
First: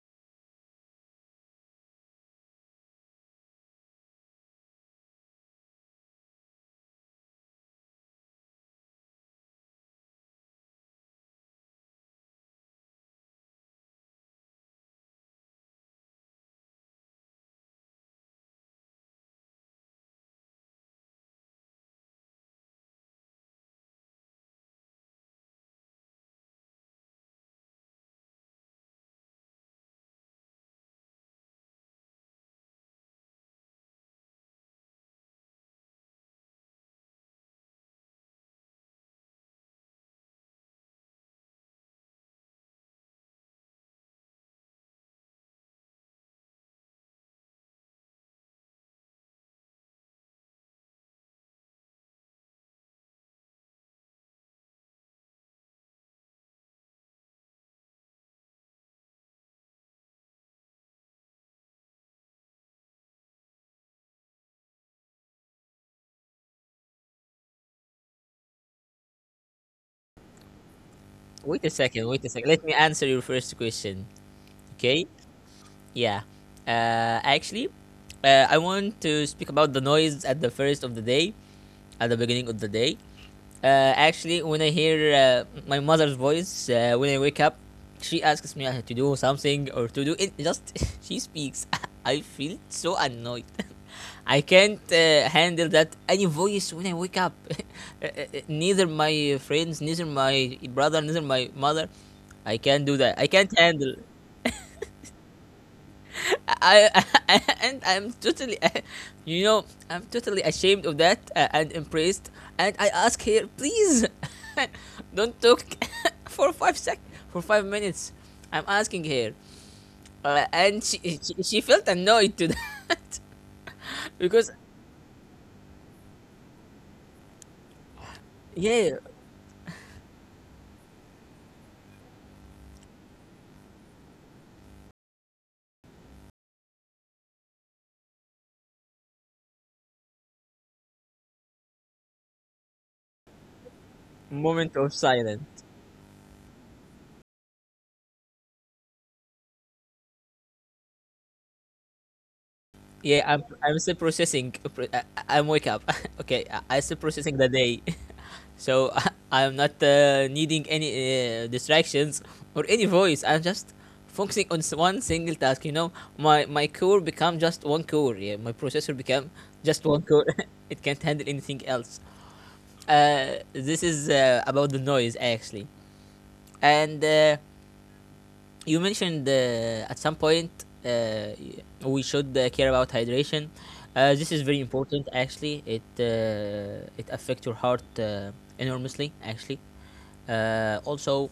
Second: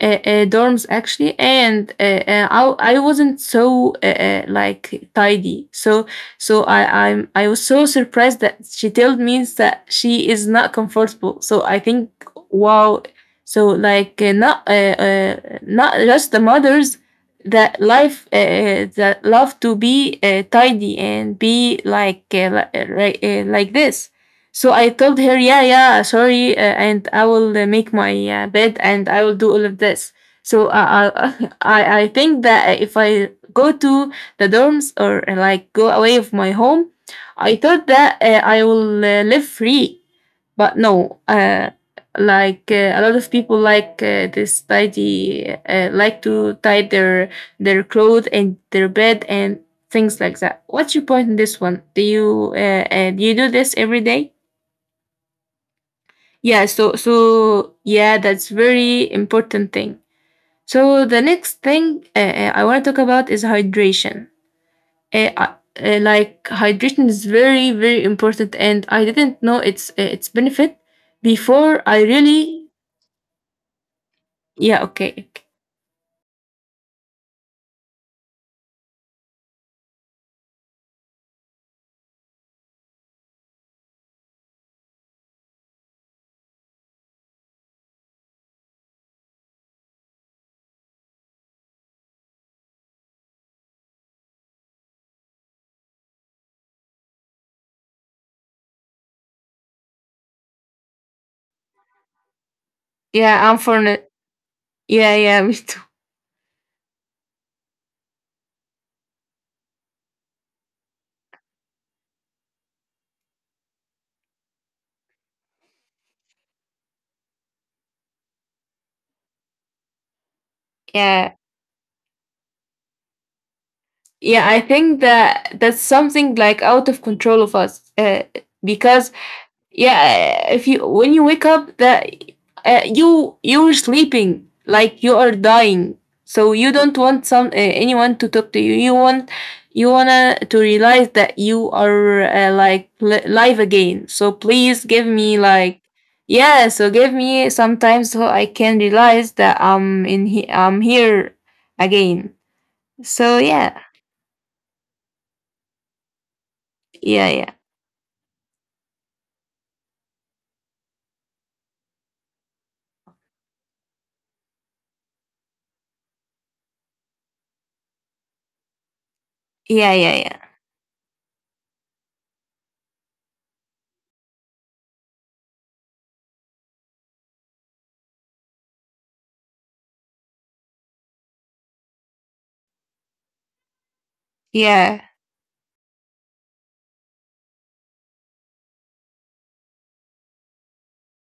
dorms actually, and I wasn't so like tidy. So I was so surprised that she told me that she is not comfortable. So I think, wow. So like not just the mothers that love to be tidy and be like like this. So I told her, yeah, yeah, sorry, and I will make my bed and I will do all of this. So I think that if I go to the dorms or like go away of my home, I thought that I will live free. But no, like a lot of people like this tidy, like to tie their clothes and their bed and things like that. What's your point in this one? Do you do this every day? Yeah, so yeah, that's very important thing. So the next thing I want to talk about is hydration. Uh, I- like hydration is very very important, and I didn't know its benefit Wait a before second, I wait a second, let me really. answer your first question. Yeah, Okay. okay, okay. Yeah. Actually, I want to speak about the noise at the first of the day, at the beginning of the day. Actually, when I hear my mother's voice when I wake up, she asks me to do something or to do it. Just she speaks. I feel so annoyed. I can't handle that, any voice when I wake up. Neither my friends, neither my brother, neither my mother. I can't do that. I can't Yeah, I'm for handle. it. Yeah, yeah, me too. I, I, and I'm totally, you know, I'm totally ashamed of that and impressed. And I ask here, please, don't talk for five sec for 5 minutes. I'm asking here, and she, Yeah, she she felt annoyed to yeah, because I think that that's something like out of control of us, yeah, because yeah, if you when you wake up, that you're sleeping like you are dying. So you don't want some anyone to talk to you want, you wanna to realize that you are live again. So moment please of give me silence. like. Yeah, so give me some time so I can realize that I'm here again. Yeah, So yeah, I'm still processing. I- I'm wake up. Okay, I- I'm still yeah, processing the yeah, day, so I'm not needing any distractions or any voice. I'm just focusing on one single task. You know, my core become just one core. Yeah, my processor become just yeah, one yeah, core. yeah, It can't handle anything else. This is about the noise, actually. And. You mentioned at some point uh, we should care about hydration. This is very yeah, important. Actually, it it affects your heart enormously. Actually, also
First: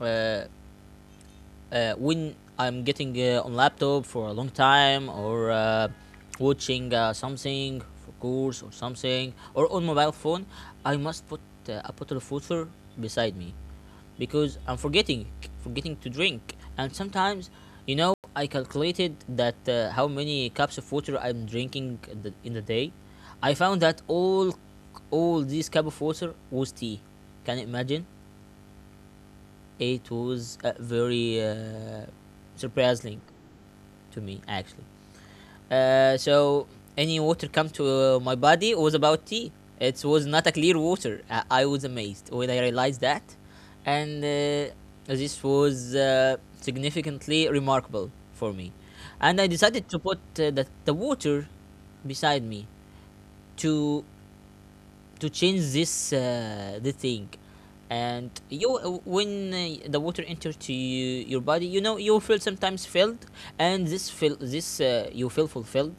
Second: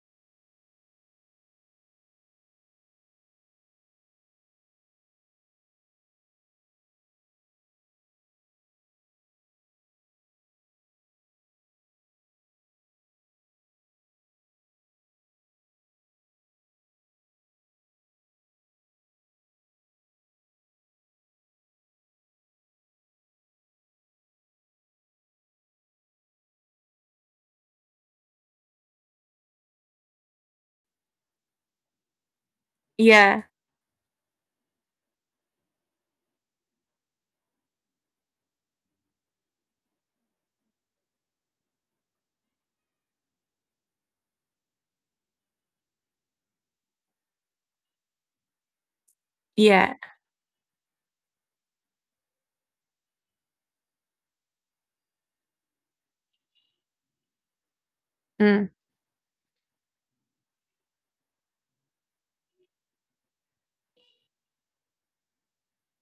uh, when I'm getting on laptop for a long time, or watching something for course or something, or on mobile phone, I must put a bottle of water beside me, because I'm forgetting to drink. And sometimes, you know, I calculated that how many cups of water I'm drinking in the day. I found that all these cup of water was tea. Can you imagine? It was very surprising yeah, to me, actually. So any water come to my body was about tea. It was not a clear water. I was amazed when I realized that, and this was significantly remarkable for me. And I decided yeah, to put the water beside me to change this the thing. and mm, you uh, when uh, the water enters to you, your body, you know, you feel sometimes filled. And this feel, this you feel fulfilled,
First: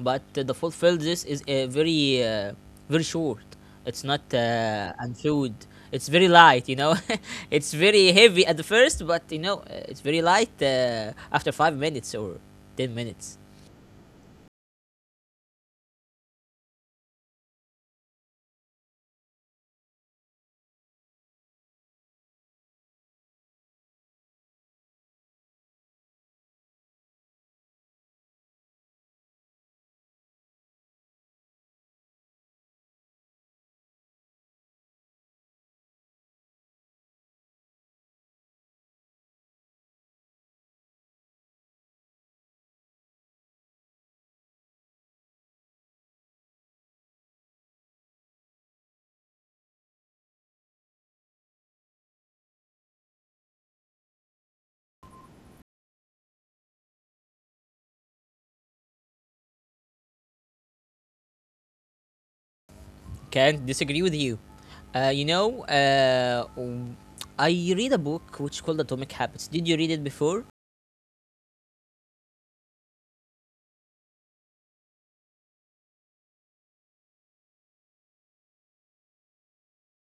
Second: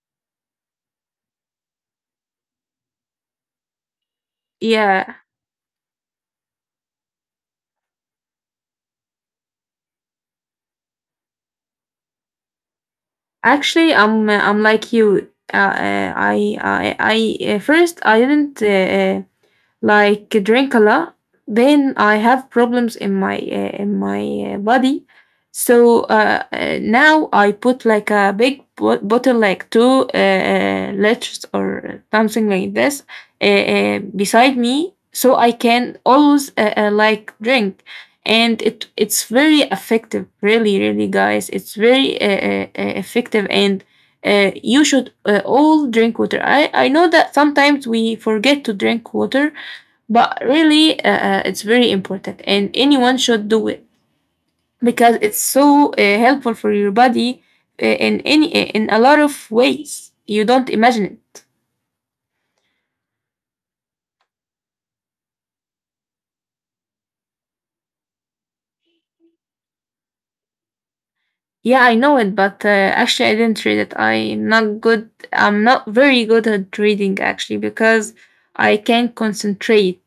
but the fulfilled, this is very short. It's not yeah. unfilled. It's very light, you know. It's very heavy at the first, but, you know, it's very light after 5 minutes or 10 minutes. Actually, I'm like you. I First, I didn't like drink a lot. Then I have problems in my body. So now I put like a big bottle like two liters or something like this, beside me so I can always like drink. And it's very effective. Really, really, guys, it's very effective, and you should all drink water. I know that sometimes we forget to drink water, but really it's very important, and anyone should do it, because it's so helpful for your body in any in a lot of ways you don't imagine it. Can't disagree with you. You know, I read a book which is called Atomic Habits. Did you read it before? Yeah, I know it, but actually I didn't read it. I'm not very good at reading actually, because I can't concentrate.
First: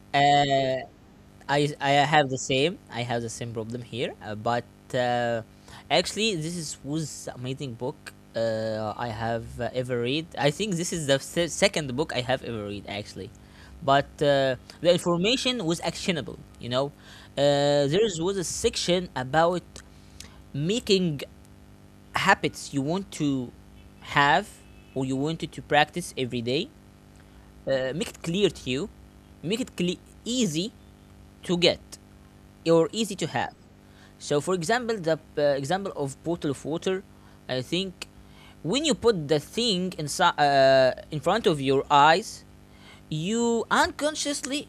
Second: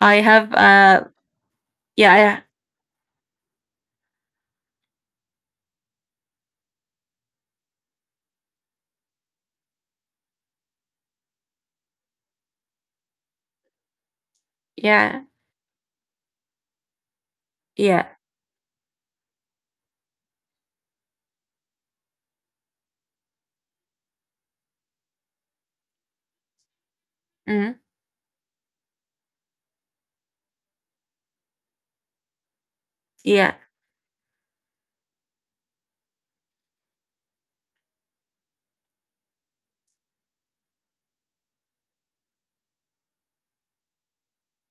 I have Uh, I yeah, have the yeah, same. I have the same problem here. But uh, actually, this is was amazing book I have ever read. I think this is the second book I have ever read, actually. But the yeah, information was actionable. You know, there yeah, was a section about making habits you want to have, or you wanted to practice every day, mm, make it clear to you, make it easy to get or easy to yeah, have. So, for example, the example of bottle of water, I think when you put the thing inside, in front of your eyes, you unconsciously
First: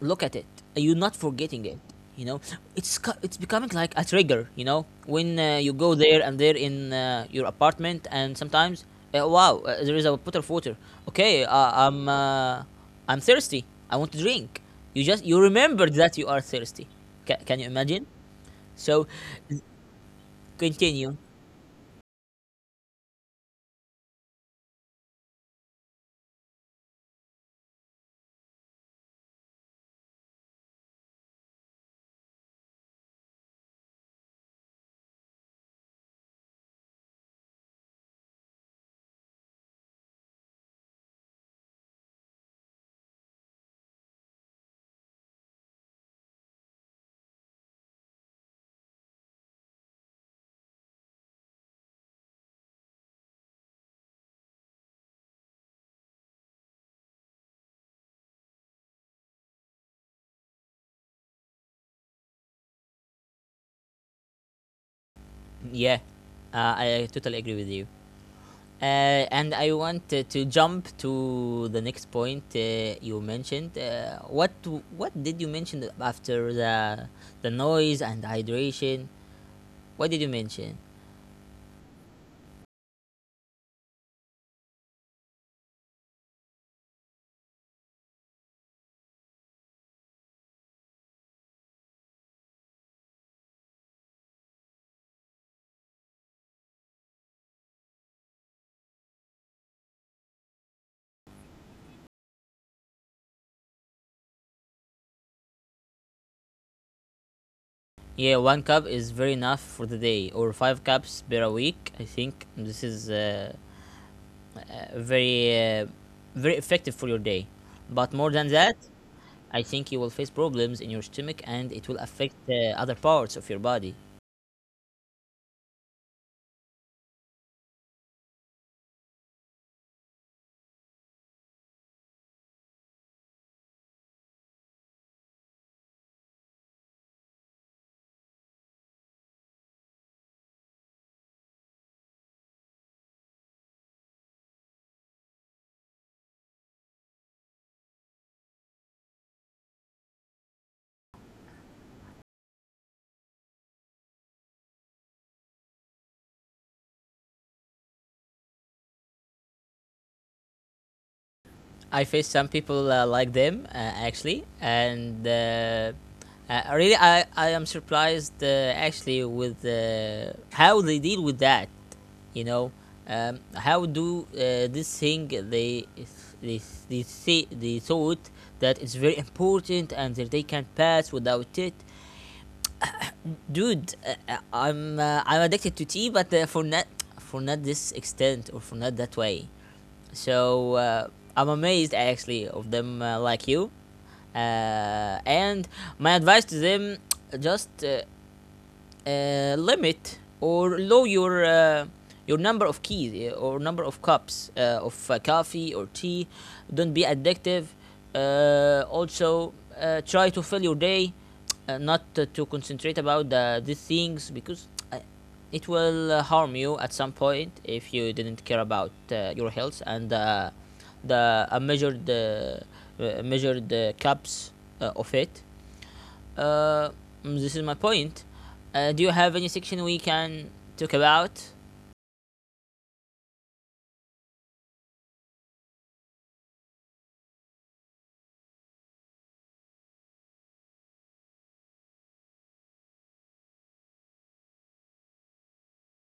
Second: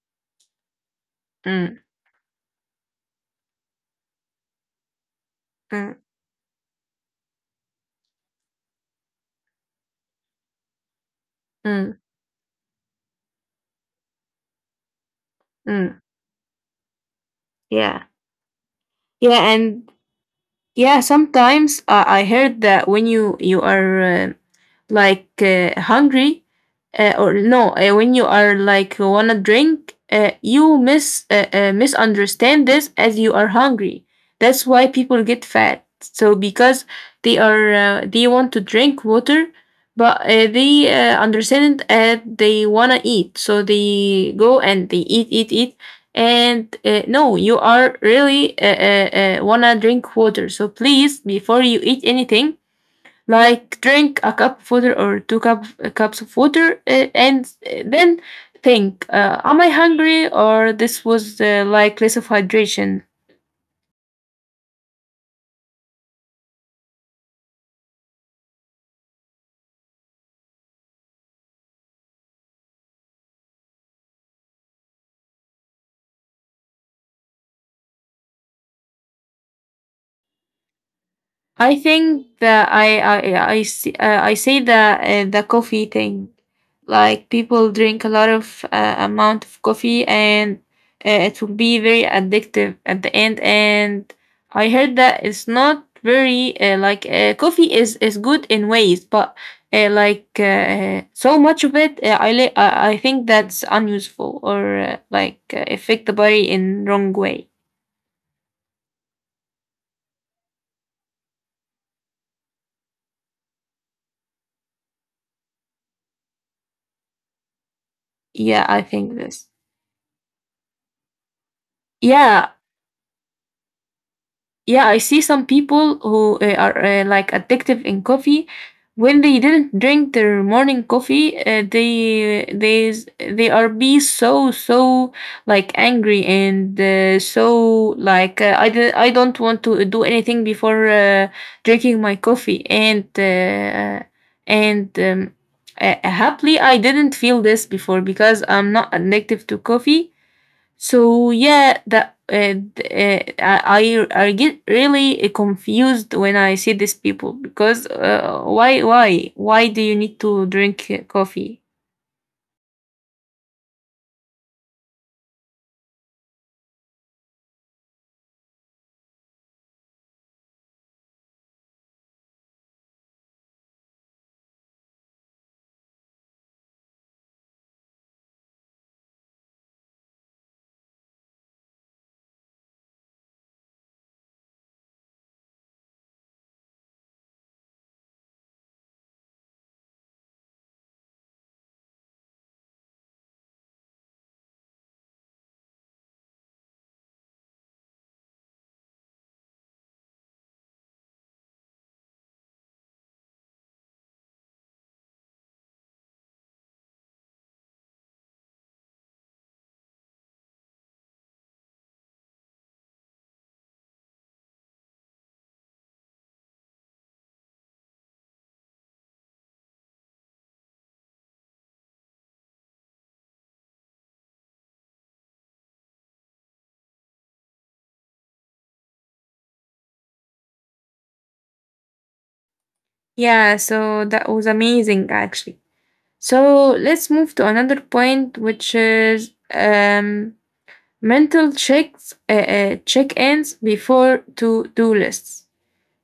look at it. You're not forgetting it. mm, You know, it's becoming like a trigger. You know, when you go mm, there and there in your apartment, and sometimes, wow, there is a bottle of water. Okay, mm, I'm thirsty. I want to drink. You just, you remember mm, that you are thirsty. Ca can you yeah, imagine? So yeah, and. Yeah, continue. sometimes I heard that when you are like hungry, or no, when you are like wanna drink, you misunderstand this as you are hungry. That's why people get fat. So because they are they want to drink water, but they understand it as they wanna eat. So they go and they eat, eat, eat, and no, you are really wanna drink water. So please, before you eat anything, like drink a cup of water or two cups of water, and then think: am I hungry, or this was like less of hydration? Yeah, I totally agree with you. And I want to jump to the next point you mentioned. What did you mention after the noise and hydration? What did you mention? I think that I say the coffee thing, like people drink a lot of amount of coffee, and it will be very addictive at the end. And I heard that it's not very like coffee is good in ways, but like so much of it, I li- I think that's unuseful or like affect the body in wrong way. Yeah, one cup is very enough for the day, or five cups per week. I think this is uh, very uh, very effective for your day. But more than Yeah, that, I think this. I think you will face problems in your stomach, and it will affect Yeah, other parts of your body. yeah, I see some people who are like addictive in coffee. When they didn't drink their morning coffee, they are be so like angry, and so like I don't want to do anything before drinking my coffee and happily I didn't feel this before because I'm not addictive to coffee. So yeah, that th- I get really confused when I see these people, because why do you need to drink coffee? I face some people like them, actually, and really, I am surprised actually with how they deal with that. You know, how do this thing they they they say, they thought that it's very important and that they can pass without it. Dude, I'm addicted to tea, but for not, for not this extent, or for not that way. So I'm amazed, actually, of them, like you. And my advice to them, just limit or low your number of keys, yeah, or number of cups of coffee or tea. Don't be addictive. Also, try to fill your day, not to, to concentrate about the, these things, because it will harm you at some point if you didn't care about your health and the measured cups of it. uh, this is my point. Do you have any section we can talk about? Yeah, so that was amazing actually. So let's move to another point, which is mental checks check-ins before to do lists.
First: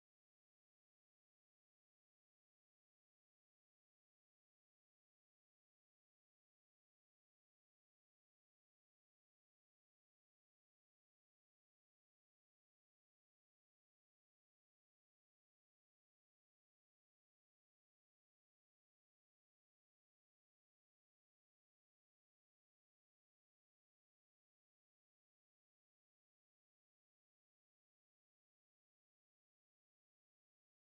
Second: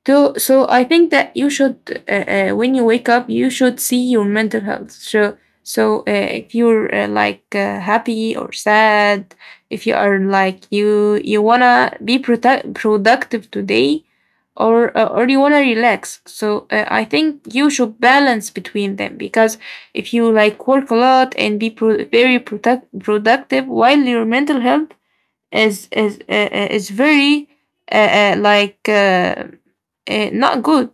So, I think that you should when you wake up, you should see your mental health, so if you're like happy or sad, if you are like you wanna be productive today, or you wanna relax, so I think you should balance between them, because if you like work a lot and be very productive while your mental health is very uh, uh, like uh, not good.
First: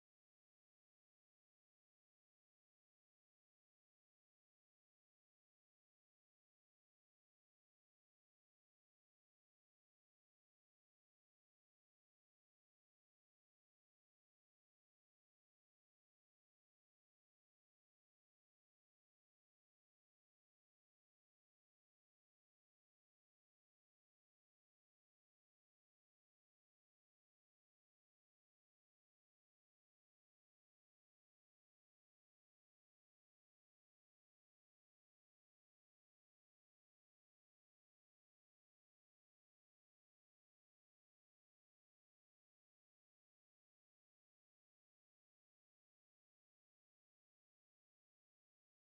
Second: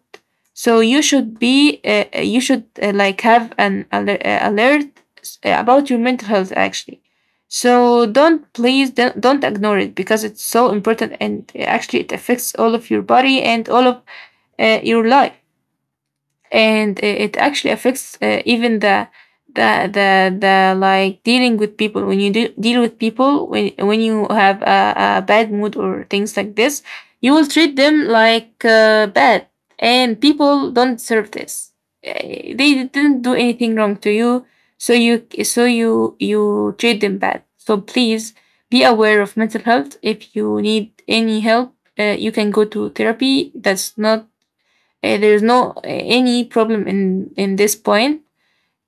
So you should like have an alert about your mental health actually. So don't, please, don't ignore it, because it's so important, and actually it affects all of your body and all of your life, and it actually affects even the like dealing with people when you do deal with people, when you have a bad mood or things like this, you will treat them like bad, and people don't deserve this. Eh, they didn't do anything wrong to you, so you treat them bad, so please be aware of mental health. If you need any help, you can go to therapy. That's not, there's no any problem in this point.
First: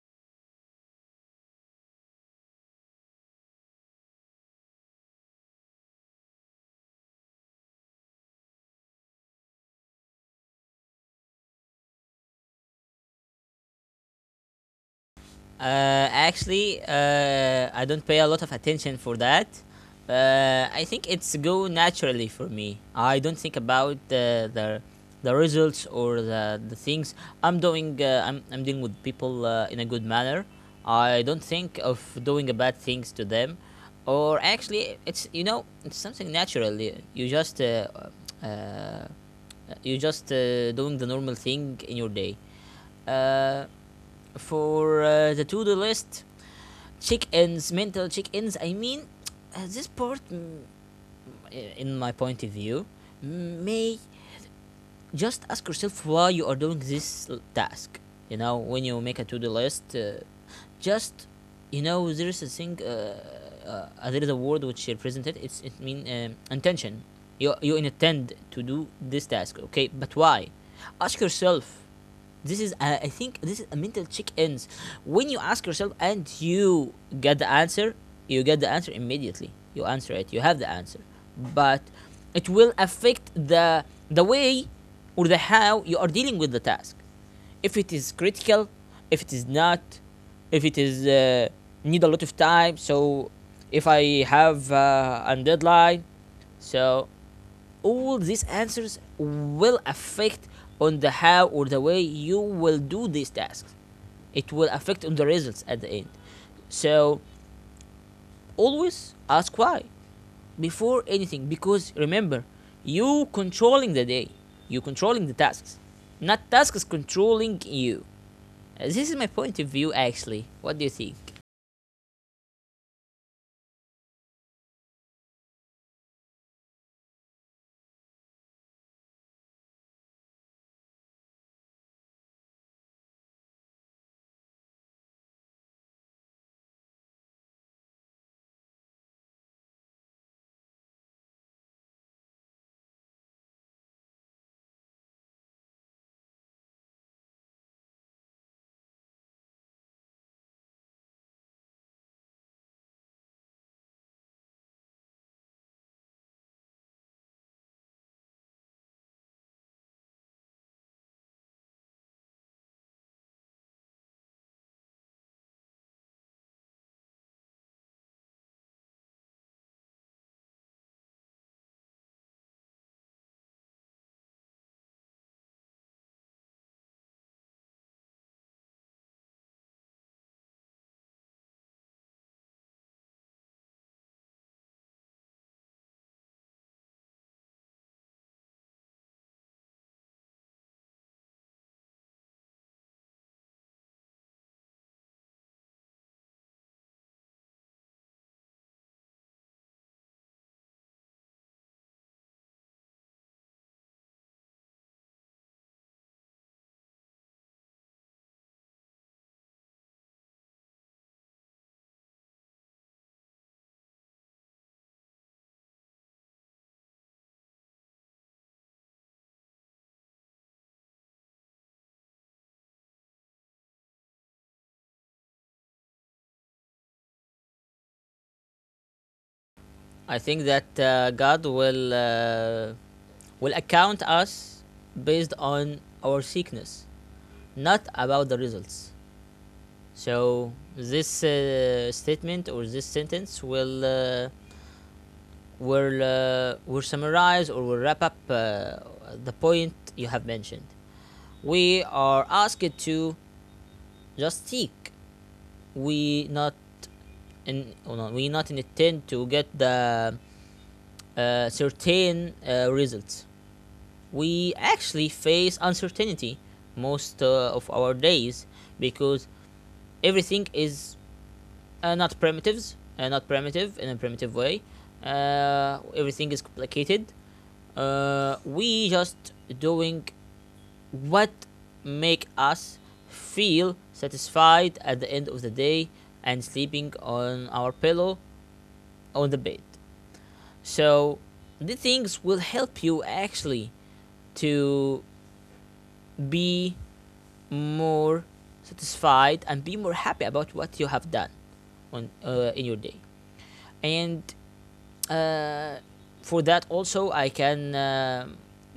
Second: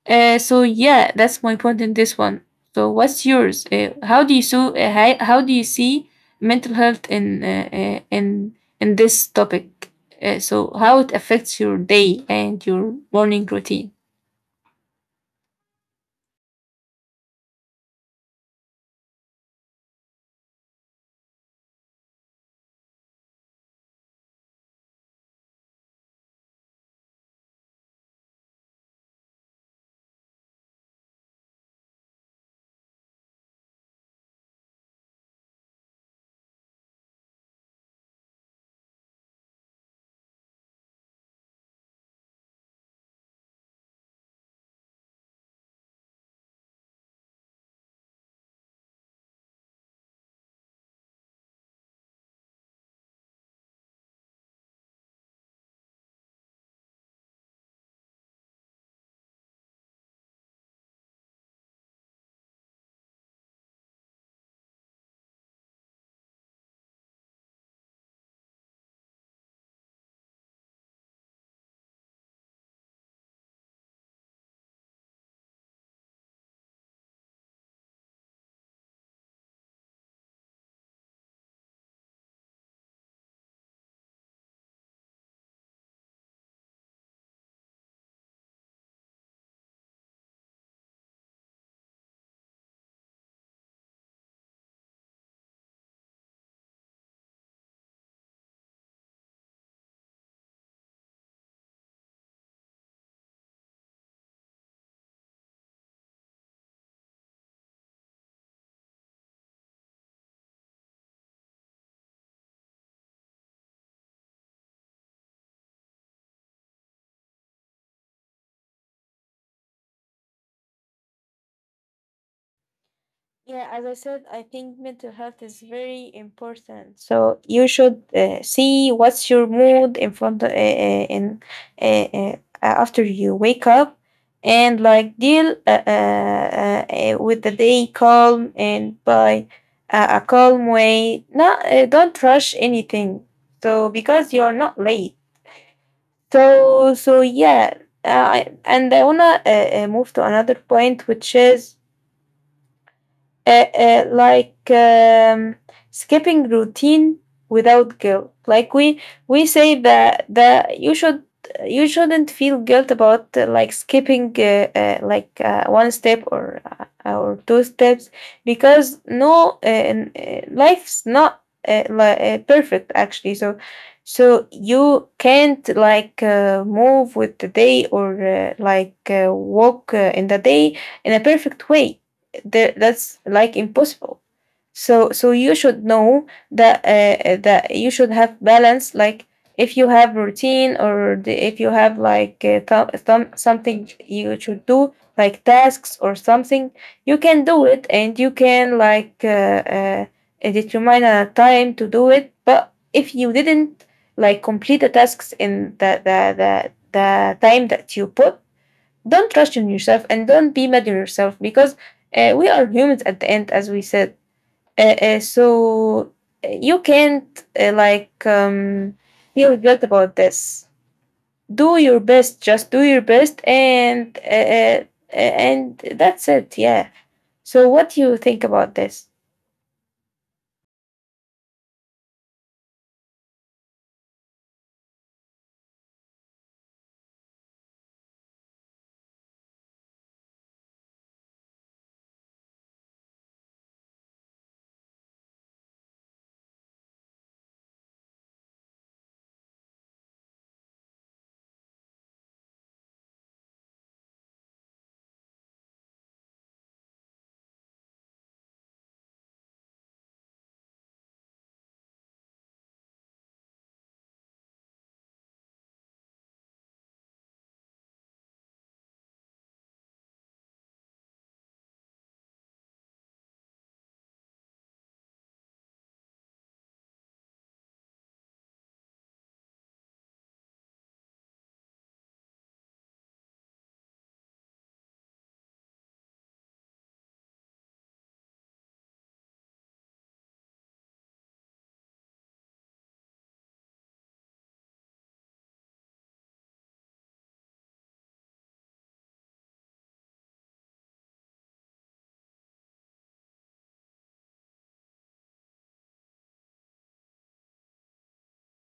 So yeah, that's my point in this one. So what's yours? How do you see mental health in in this topic? So how it affects your day and your morning routine? Actually, I don't pay a lot of attention for that. I think it's go naturally for me. I don't think about the results or the things I'm doing. I'm dealing with people in a good manner. I don't think of doing a bad things to them, or actually, it's it's something natural. Just uh, uh, you just doing the normal thing in your day. Uh, for the to-do list check-ins, mental check-ins I mean, this part, in my point of view, may just ask yourself why you are doing this task. When you make a to-do list, just, you know, there is a thing there is a word which represented it's it mean intention. You intend to do this task, okay, but why? Ask yourself. This is, I think, this is a mental check ins. When you ask yourself and you get the answer, you get the answer immediately. You answer it, you have the answer. But it will affect the way or the how you are dealing with the task. If it is critical, if it is not, if it is need a lot of time, so if I have a deadline, so all these answers will affect on the how or the way you will do these tasks. It will affect on the results at the end. So always ask why before anything, because remember, you controlling the day, you controlling the tasks, not tasks controlling you. This is my point of view. Actually, what do you think? Yeah, as I said, I think mental health is very important. So you should see what's your mood in front of, in uh, uh, after you wake up, and like deal with the day calm and by a calm way. Not Don't rush anything. So because you're not late. So yeah. Uh, and I wanna move to another point, which is uh, uh, like um, skipping routine without guilt. Like we say that you should you shouldn't feel guilt about like skipping one step or two steps because life's not perfect actually. So you can't like move with the day or like walk in the day in a perfect way; that's like impossible. So you should know that you should have balance. Like if you have routine, if you have like some something you should do like tasks or something, you can do it and you can uh, determine a time to do it. But if you didn't like complete the tasks in the time that you put, don't trust in yourself and don't be mad on yourself because we are humans at the end, as we said. So you can't feel guilt about this. Do your best, just do your best. And and that's it. Yeah, so what do you think about this? I think that God will account us based on our sickness, not about the results. So this statement or this sentence will will summarize or will wrap up the point you have mentioned. We are asked to just seek. We not in, oh no, we not intend to get the certain results. We actually face uncertainty most of our days, because everything is not primitive in a primitive way. Everything is complicated. We just doing what make us feel satisfied at the end of the day and sleeping on our pillow on the bed. So these things will help you actually to be more satisfied and be more happy about what you have done on in your day. And uh, for that also I can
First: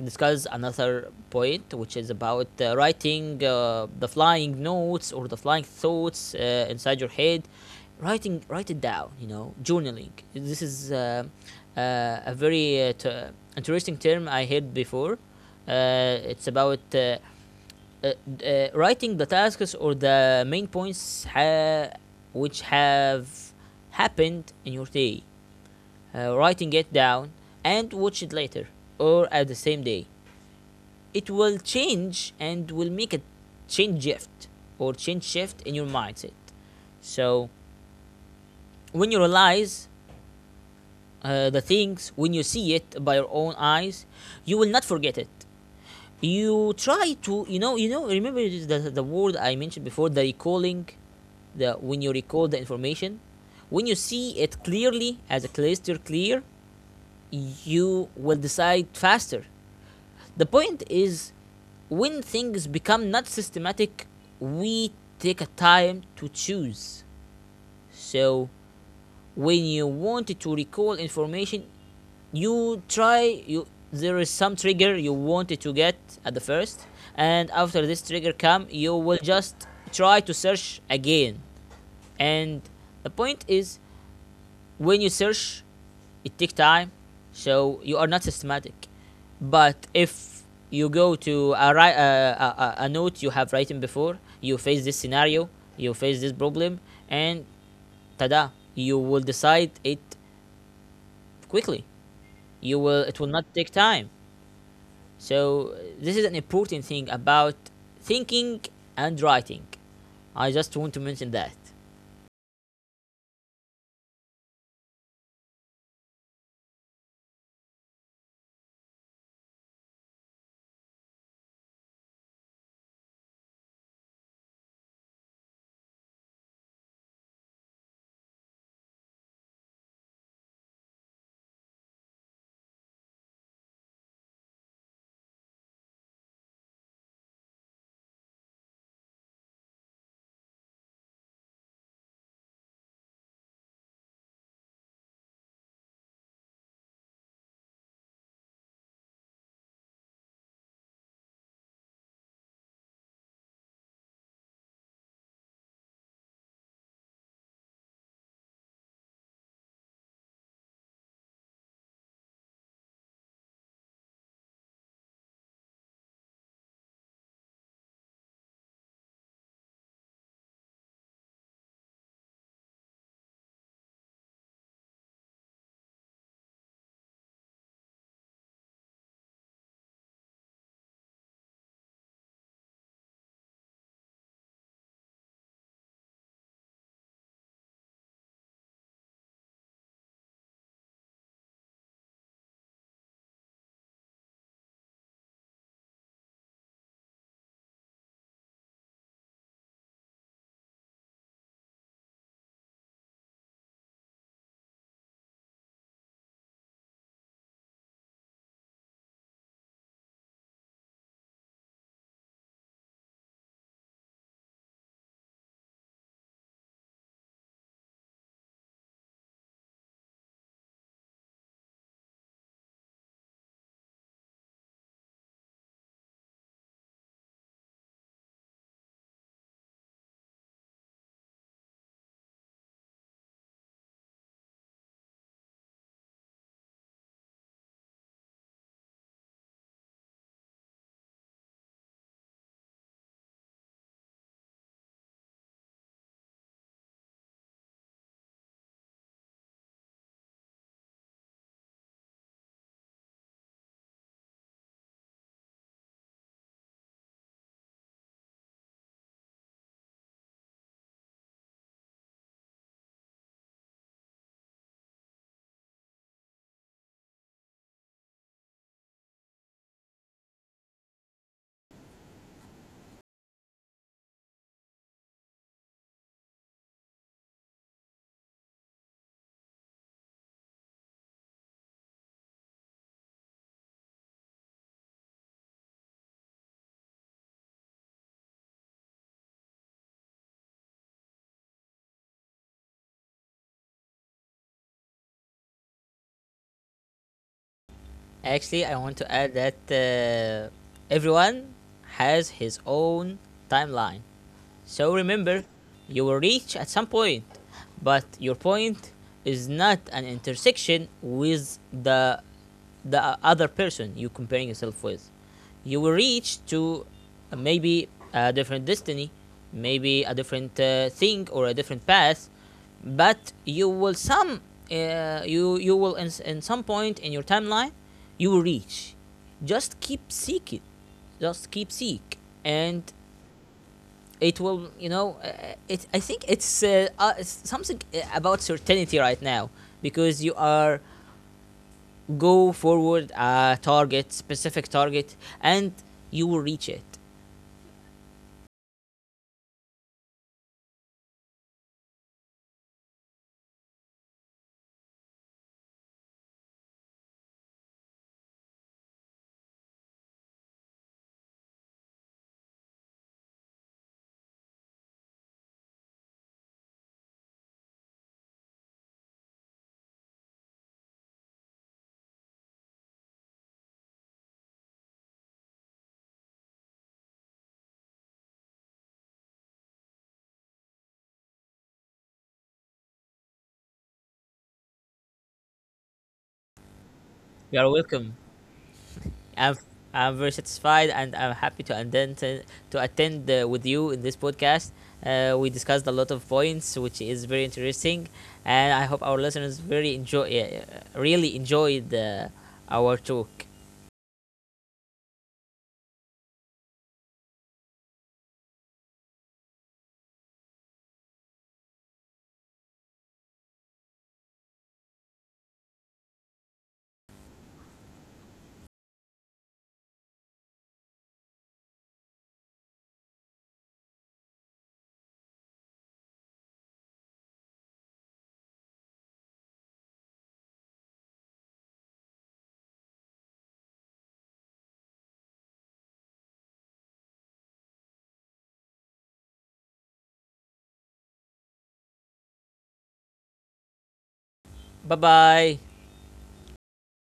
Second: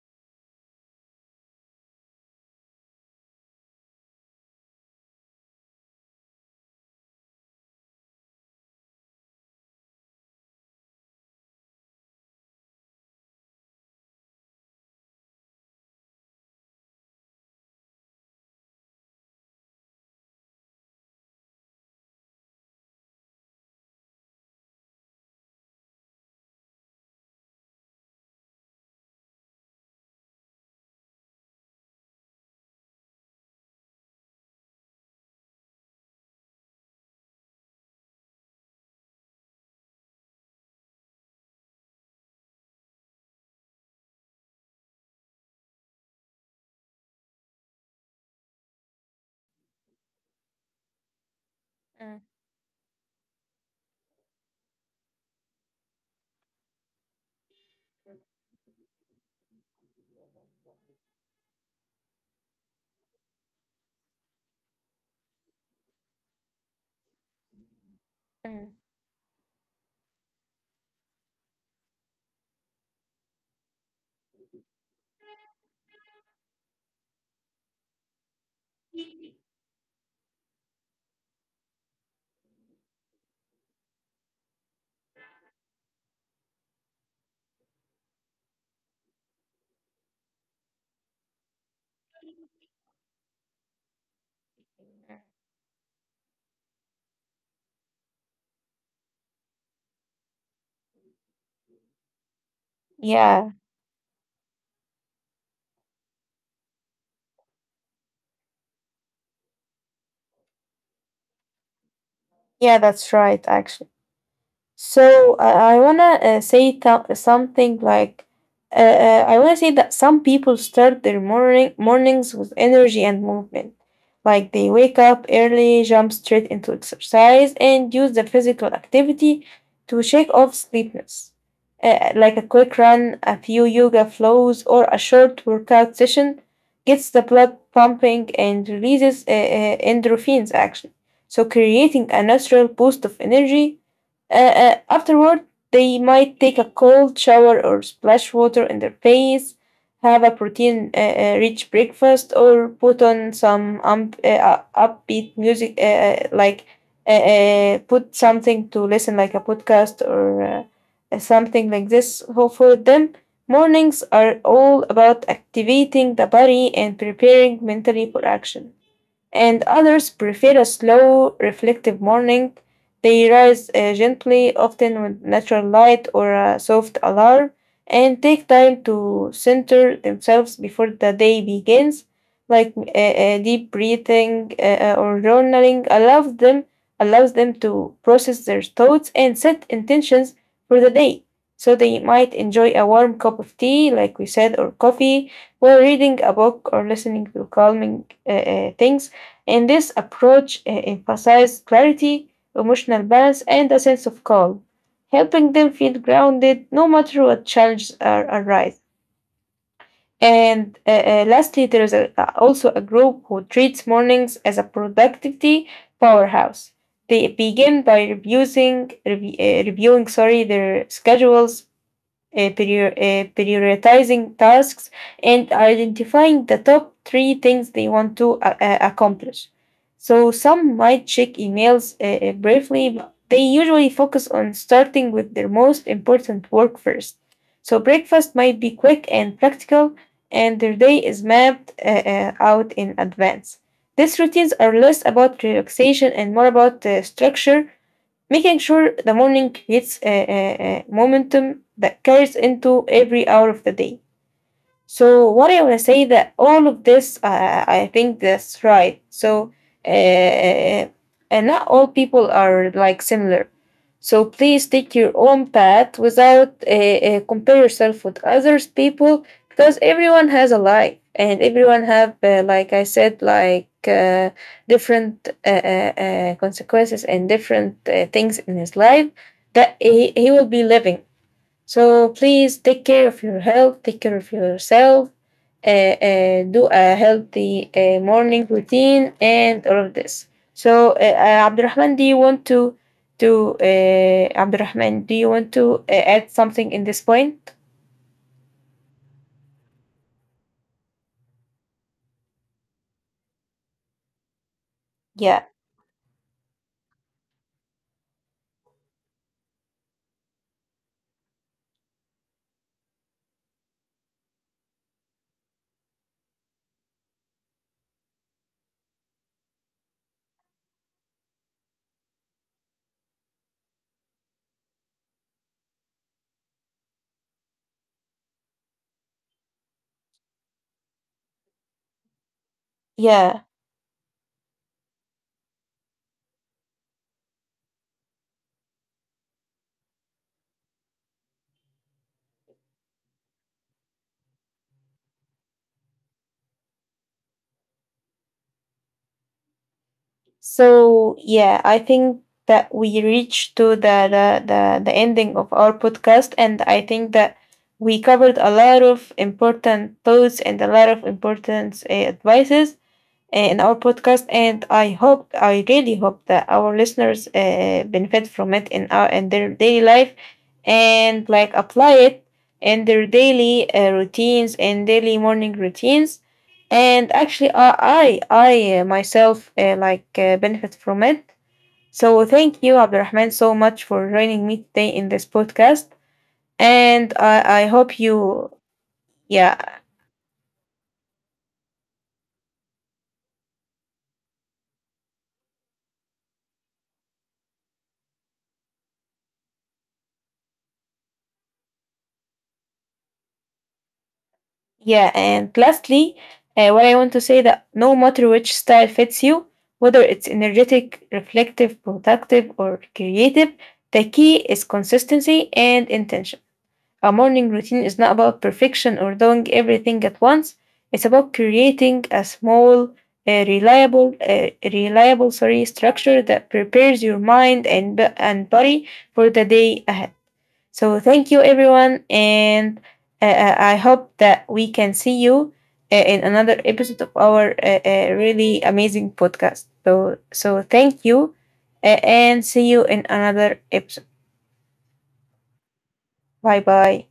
discuss another point, which is about writing the flying notes or the flying thoughts inside your head. Writing, write it down, you know, journaling. This is a very interesting term I heard before. It's about writing the tasks or the main points which have happened in your day. Writing it down, and watch it later or at the same day. It will change and will make a change shift change shift in your mindset. So when you realize the things, when you see it by your own eyes, you will not forget it. You try to, you know, Remember the word I mentioned before, the recalling, the when you recall the information, when you see it clearly as a cluster, clear, you will decide faster. The point is, when things become not systematic, we take a time to choose. So Mm-hmm. when you want to recall information, you try you there is some trigger you wanted to get at the first, and after this trigger come, you will just try to search again. And the point is, when you search, it takes time, so you are not systematic. But if you go to a, ri- a note you have written before, you face this scenario, you face this problem, and tada, you will decide it quickly. You will It will not yeah take time. So this is an important thing about thinking and writing. I just want to mention that. yeah, that's right actually. So I wanna say something like I wanna say that some people start their mornings with energy and movement. Like they wake up early, jump straight into exercise, and use the physical activity to shake off sleepiness. Like a quick run, a few yoga flows, or a short workout session gets the blood pumping and releases endorphins actually, so creating a natural boost of energy afterward. They might take a cold shower or splash water in their face, have a protein rich breakfast, or put on some upbeat music, like put something to listen, like a podcast or something like this. So for them, mornings are all about activating the body and preparing mentally for action. And others prefer a slow, reflective morning. They rise gently, often with natural light or a soft alarm, and take time to center themselves before the day begins. Like deep breathing or journaling allows them to process their thoughts and set intentions for the day. So they might enjoy a warm cup of tea, like we said, or coffee, while reading a book or listening to calming things. And this approach emphasized clarity, emotional balance, and a sense of calm, helping them feel grounded no matter what challenges arise. And lastly, there is a, also a group who treats mornings as a productivity powerhouse. They begin by reviewing, sorry, their schedules, prioritizing tasks, and identifying the top three things they want to accomplish. So some might check emails briefly, but they usually focus on starting with their most important work first. So breakfast might be quick and practical, and their day is mapped out in advance. These routines are less about relaxation and more about structure, making sure the morning creates a momentum that carries into every hour of the day. So what I wanna say that all of this, I think that's right. So uh, and not all people are like similar. So please take your own path without compare yourself with others people, because everyone has a life and everyone have like I said, different consequences and different things in his life that he will be living. So please take care of your health, take care of yourself. uh, do a healthy morning routine, and all of this. So, Abdurrahman, do you want to Abdurrahman, do you want to add something in this point? Actually, I want to add that everyone has his own timeline. So remember, Yeah, you will reach at some point, but your point is not an intersection with the other person you are comparing yourself with. You will reach to maybe a different destiny, maybe a different thing or a different path, but you will some you you will in some point in your timeline you will reach. Just keep seeking, just keep seek, and yeah. it will, you know, it, I think it's something about certainty right now, because you are go forward a target specific target and you will reach it. So yeah, I think that we reached to the ending of our podcast, and I think that we covered a lot of important thoughts and a lot of important advices in our podcast. And I hope, I really hope that our listeners benefit from it in, our, in their daily life and like apply it in their daily routines and daily morning routines. And actually, I myself like benefit from it. So thank you, Abdurrahman, so much for joining me today in this podcast. And You I are hope welcome. you, i'm yeah. I'm very satisfied and I'm happy to attend with you in this podcast. We discussed a lot of points which is very interesting, and I hope our listeners very enjoy, really enjoyed our talk. Yeah, and lastly, what I want to say that no matter which style fits you, whether it's energetic, reflective, productive, or creative, the key is consistency and intention. A morning routine is not about perfection or doing everything at once. It's about creating a small, reliable, sorry, structure that prepares your mind and and body for the day ahead. So thank you, everyone, and I hope that we can see you in another episode of our really amazing podcast. So thank you, and see you in another episode. Bye bye. Bye bye.